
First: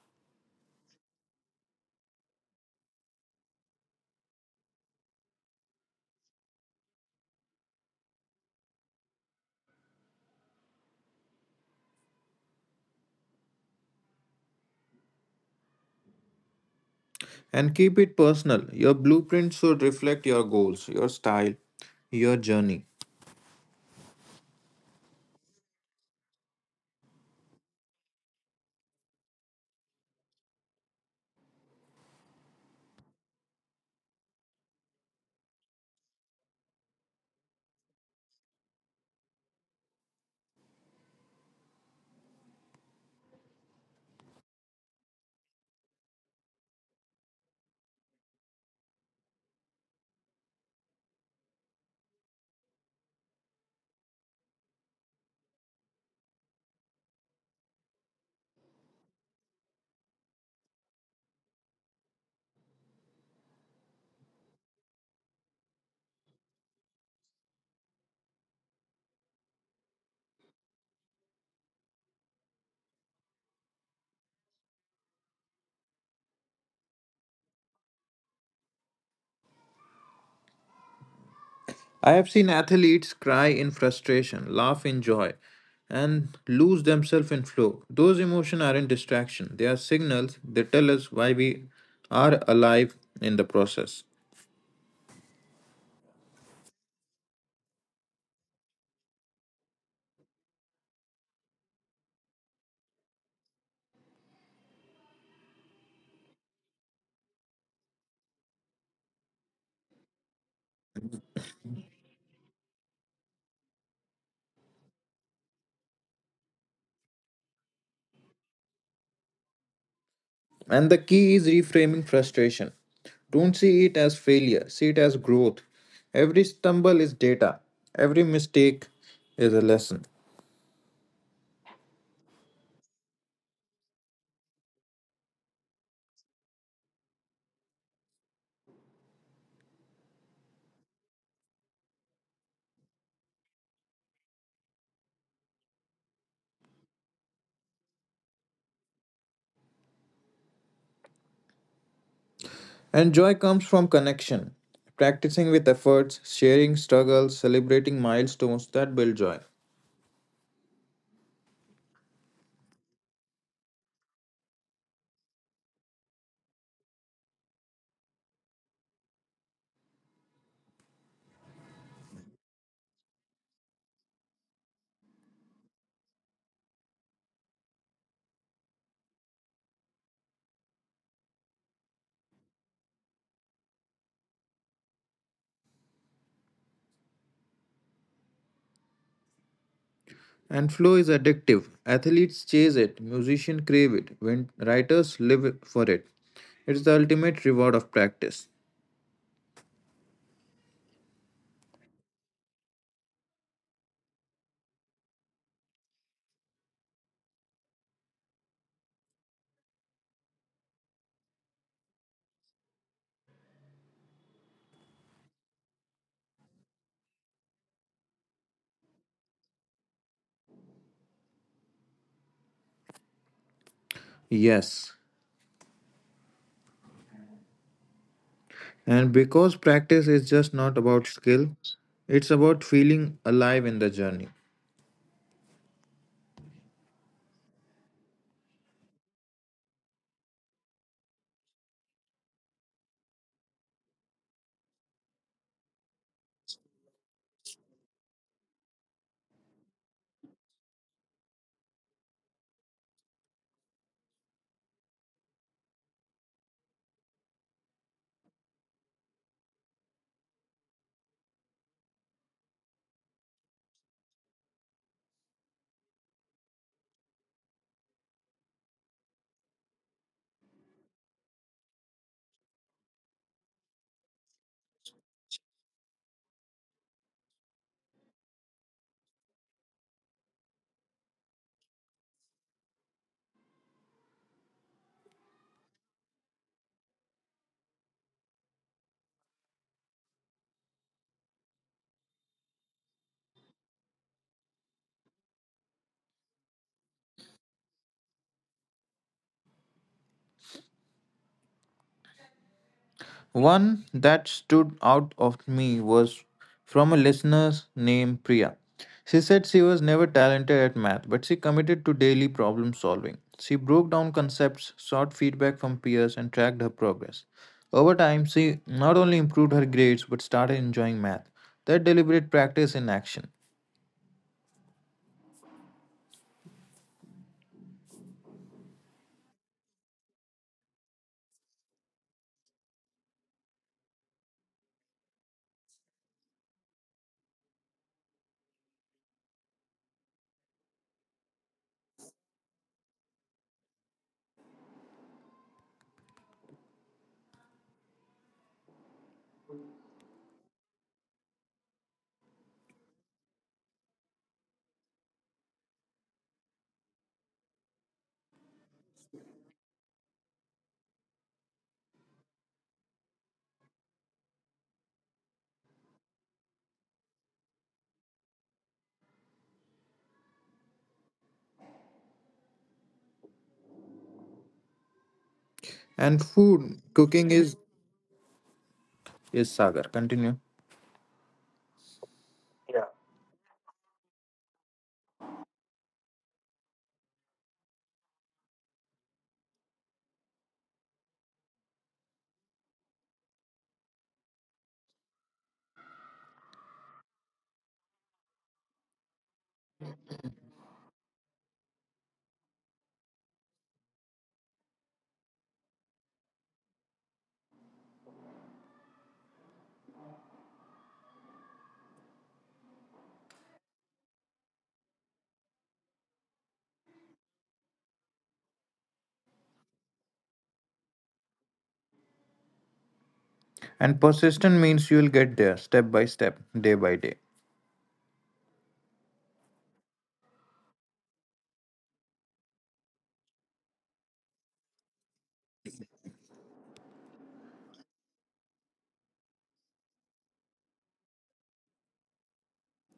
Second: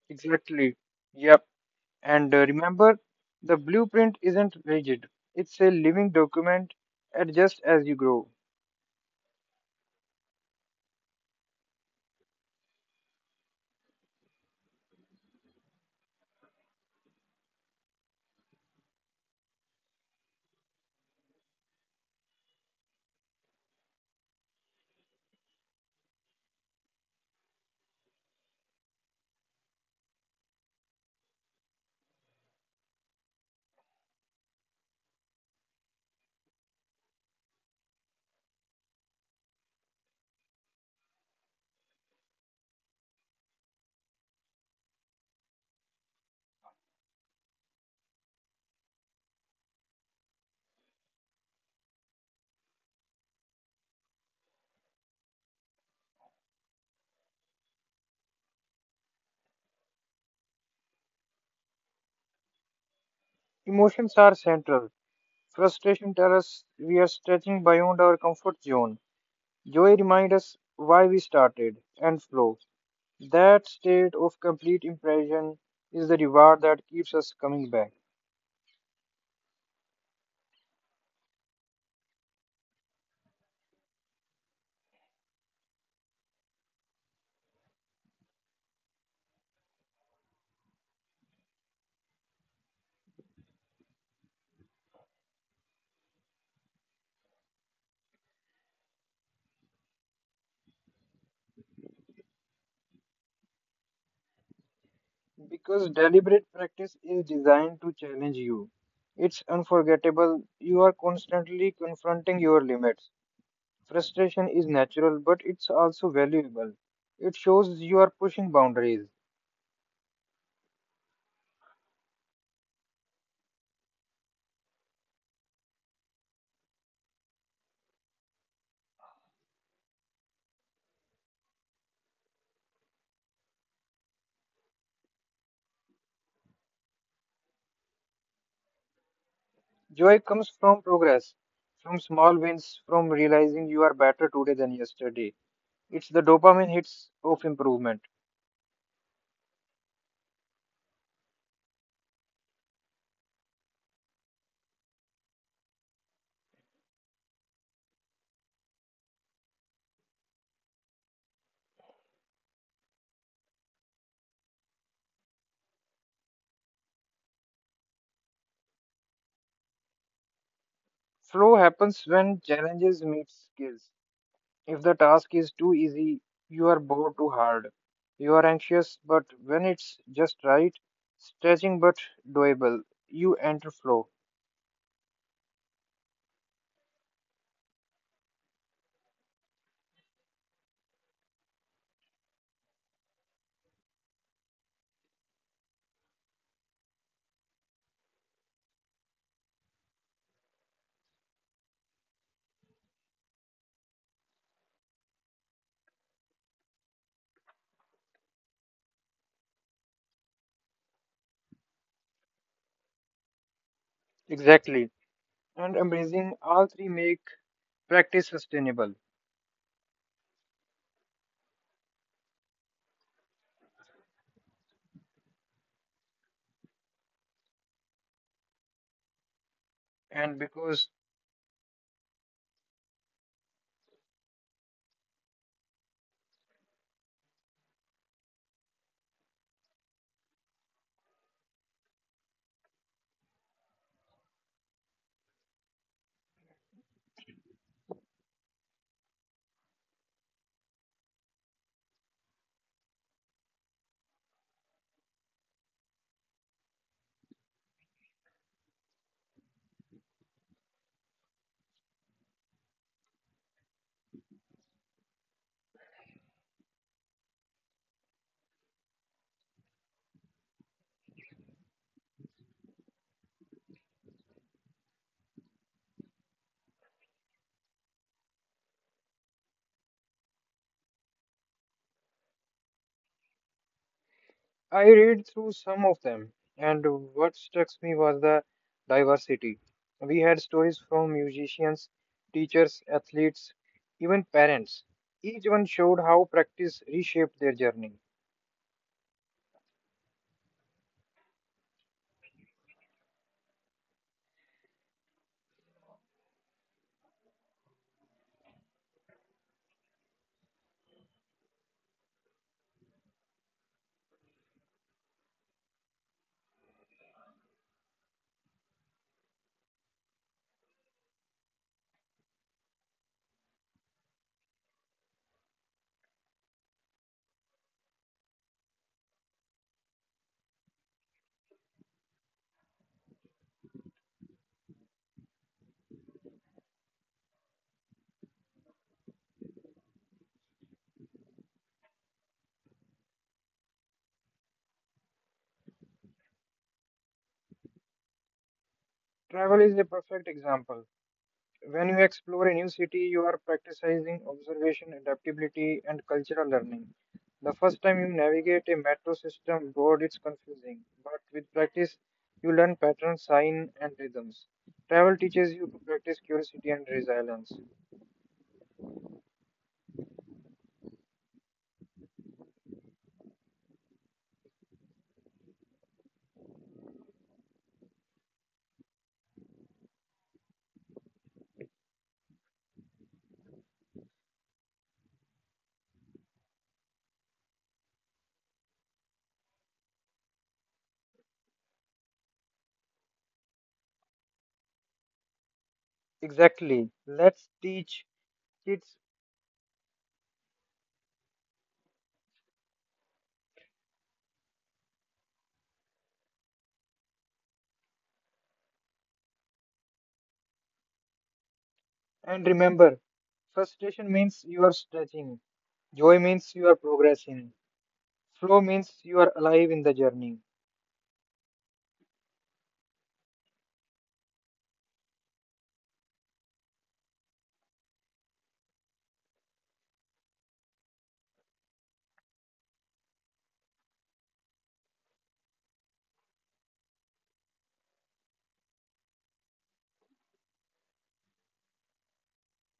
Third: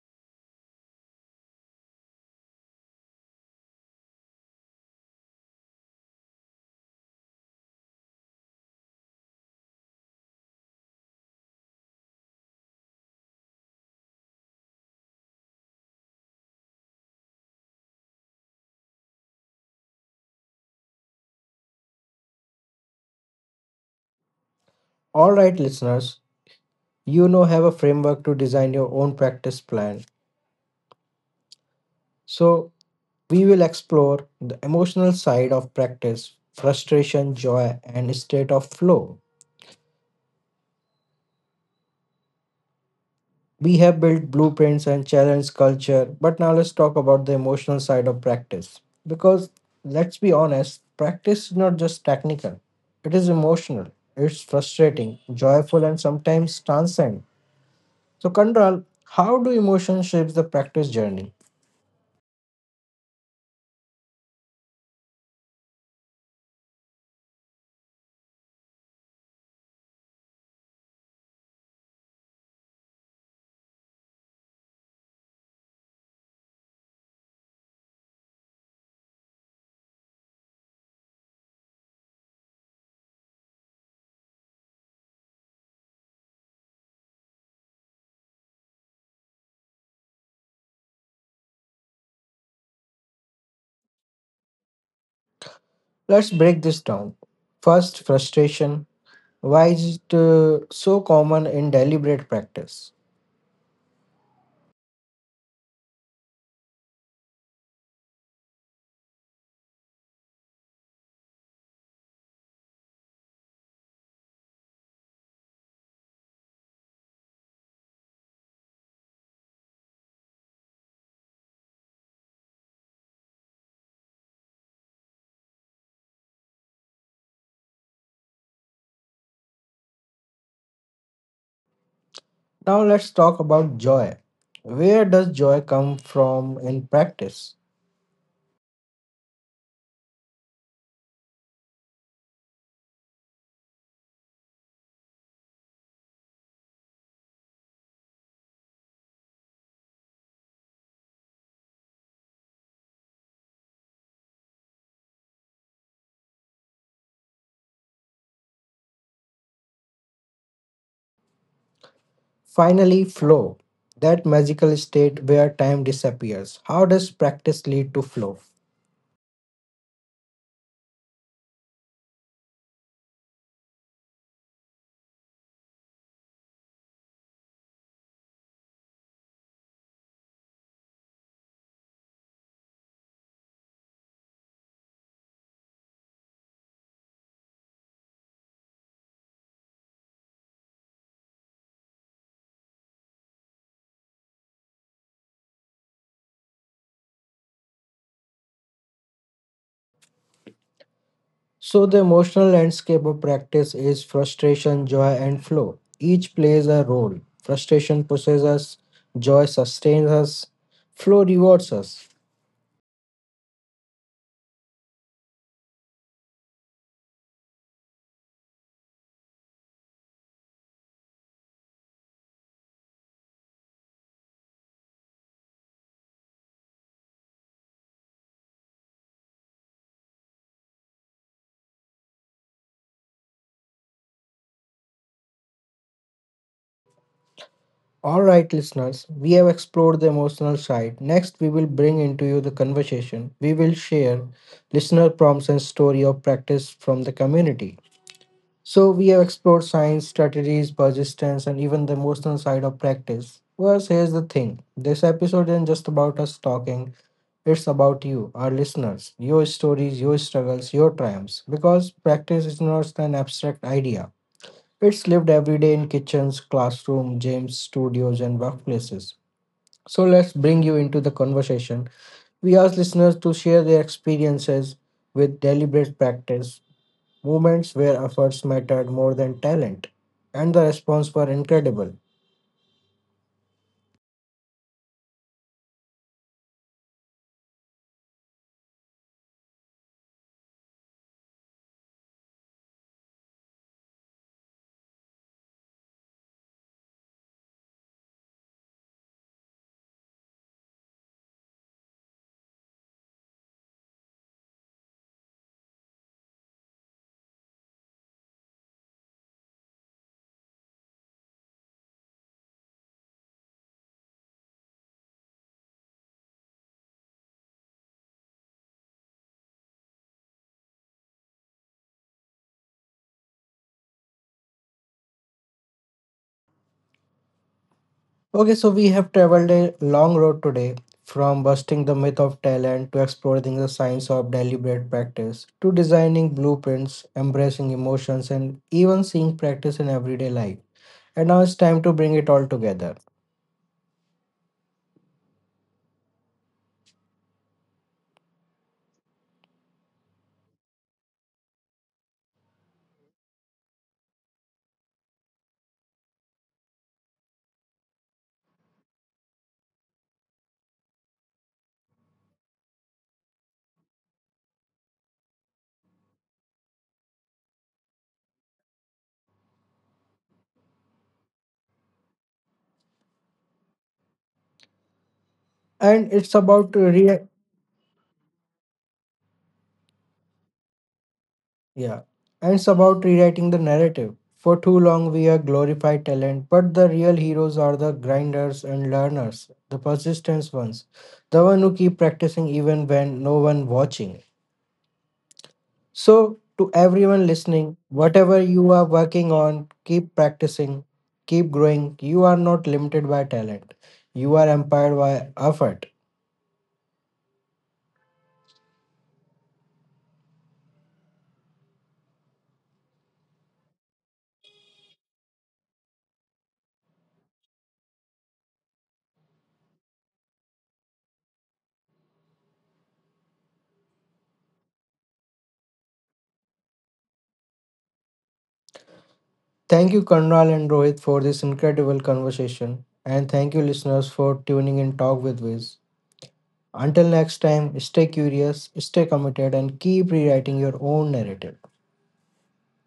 Speaker 2: Exactly. Yep. And remember, the blueprint isn't rigid, it's a living document, adjust as you grow.
Speaker 3: And keep it personal. Your blueprint should reflect your goals, your style, your journey.
Speaker 1: All right, listeners, you now have a framework to design your own practice plan. So we will explore the emotional side of practice, frustration, joy, and state of flow. We have built blueprints and challenged culture, but now let's talk about the emotional side of practice. Because let's be honest, practice is not just technical, it is emotional, it's frustrating, joyful, and sometimes transcend. So, Kandral, how do emotions shape the practice journey?
Speaker 2: Emotions are central. Frustration tells us we are stretching beyond our comfort zone. Joy reminds us why we started and flow. That state of complete impression is the reward that keeps us coming back.
Speaker 3: I have seen athletes cry in frustration, laugh in joy, and lose themselves in flow. Those emotions aren't distraction, they are signals. They tell us why we are alive in the process.
Speaker 1: Let's break this down. First, frustration. Why is it so common in deliberate practice?
Speaker 2: Because deliberate practice is designed to challenge you. It's unforgettable. You are constantly confronting your limits. Frustration is natural, but it's also valuable. It shows you are pushing boundaries.
Speaker 3: And the key is reframing frustration. Don't see it as failure, see it as growth. Every stumble is data, every mistake is a lesson.
Speaker 1: Now, let's talk about joy. Where does joy come from in practice?
Speaker 2: Joy comes from progress, from small wins, from realizing you are better today than yesterday. It's the dopamine hits of improvement.
Speaker 3: And joy comes from connection, practicing with efforts, sharing struggles, celebrating milestones that build joy.
Speaker 1: Finally, flow, that magical state where time disappears. How does practice lead to flow?
Speaker 2: Flow happens when challenges meet skills. If the task is too easy, you are bored too hard. You are anxious, but when it's just right, stretching but doable, you enter flow.
Speaker 3: And flow is addictive. Athletes chase it, musicians crave it, when writers live for it. It's the ultimate reward of practice.
Speaker 1: So, the emotional landscape of practice is frustration, joy, and flow. Each plays a role. Frustration pushes us, joy sustains us, flow rewards us.
Speaker 2: Exactly. And amazing, all three make practice sustainable.
Speaker 3: Yes. And because practice is
Speaker 2: And
Speaker 3: just not
Speaker 2: because
Speaker 3: about skill, it's about feeling alive in the journey.
Speaker 1: All right, listeners, we have explored the emotional side. Next, we will bring into you the conversation. We will share listener prompts and story of practice from the community. So we have explored science, strategies, persistence, and even the emotional side of practice. But here's the thing: this episode isn't just about us talking, it's about you, our listeners, your stories, your struggles, your triumphs. Because practice is not an abstract idea, it's lived every day in kitchens, classrooms, gyms, studios, and workplaces. So let's bring you into the conversation. We ask listeners to share their experiences with deliberate practice, moments where efforts mattered more than talent, and the response were incredible.
Speaker 2: I read through some of them, and what struck me was the diversity. We had stories from musicians, teachers, athletes, even parents. Each one showed how practice reshaped their journey.
Speaker 3: One that stood out of me was from a listener named Priya. She said she was never talented at math, but she committed to daily problem solving. She broke down concepts, sought feedback from peers, and tracked her progress. Over time, she not only improved her grades but started enjoying math. That deliberate practice in action.
Speaker 1: Okay, so we have traveled a long road today, from busting the myth of talent to exploring the science of deliberate practice to designing blueprints, embracing emotions, and even seeing practice in everyday life. And now it's time to bring it all together.
Speaker 2: Travel is a perfect example. When you explore a new city, you are practicing observation, adaptability, and cultural learning. The first time you navigate a metro system board, it's confusing, but with practice, you learn patterns, signs, and rhythms. Travel teaches you to practice curiosity and resilience.
Speaker 1: And
Speaker 3: And
Speaker 1: it's
Speaker 3: food
Speaker 1: about re-
Speaker 3: cooking is Sagar. Continue.
Speaker 1: Yeah. And it's about rewriting the narrative. For too long, we have glorified talent, but the real heroes are the grinders and learners, the persistent ones, the one who keep practicing even when no one watching. So, to
Speaker 2: Exactly.
Speaker 1: everyone
Speaker 2: Let's
Speaker 1: listening,
Speaker 2: teach
Speaker 1: whatever you are
Speaker 2: kids
Speaker 1: working on, keep practicing, keep growing. You are not limited by talent. You are empowered by effort.
Speaker 2: and remember frustration means you are stretching, joy means you are progressing, flow means you are alive in the journey.
Speaker 3: And persistent means you will get there step by step, day by day.
Speaker 1: Thank you, Karnal and Rohit, for this incredible conversation. And thank you, listeners, for tuning in Talk with Wiz. Until next time, stay curious, stay committed, and keep rewriting your own narrative.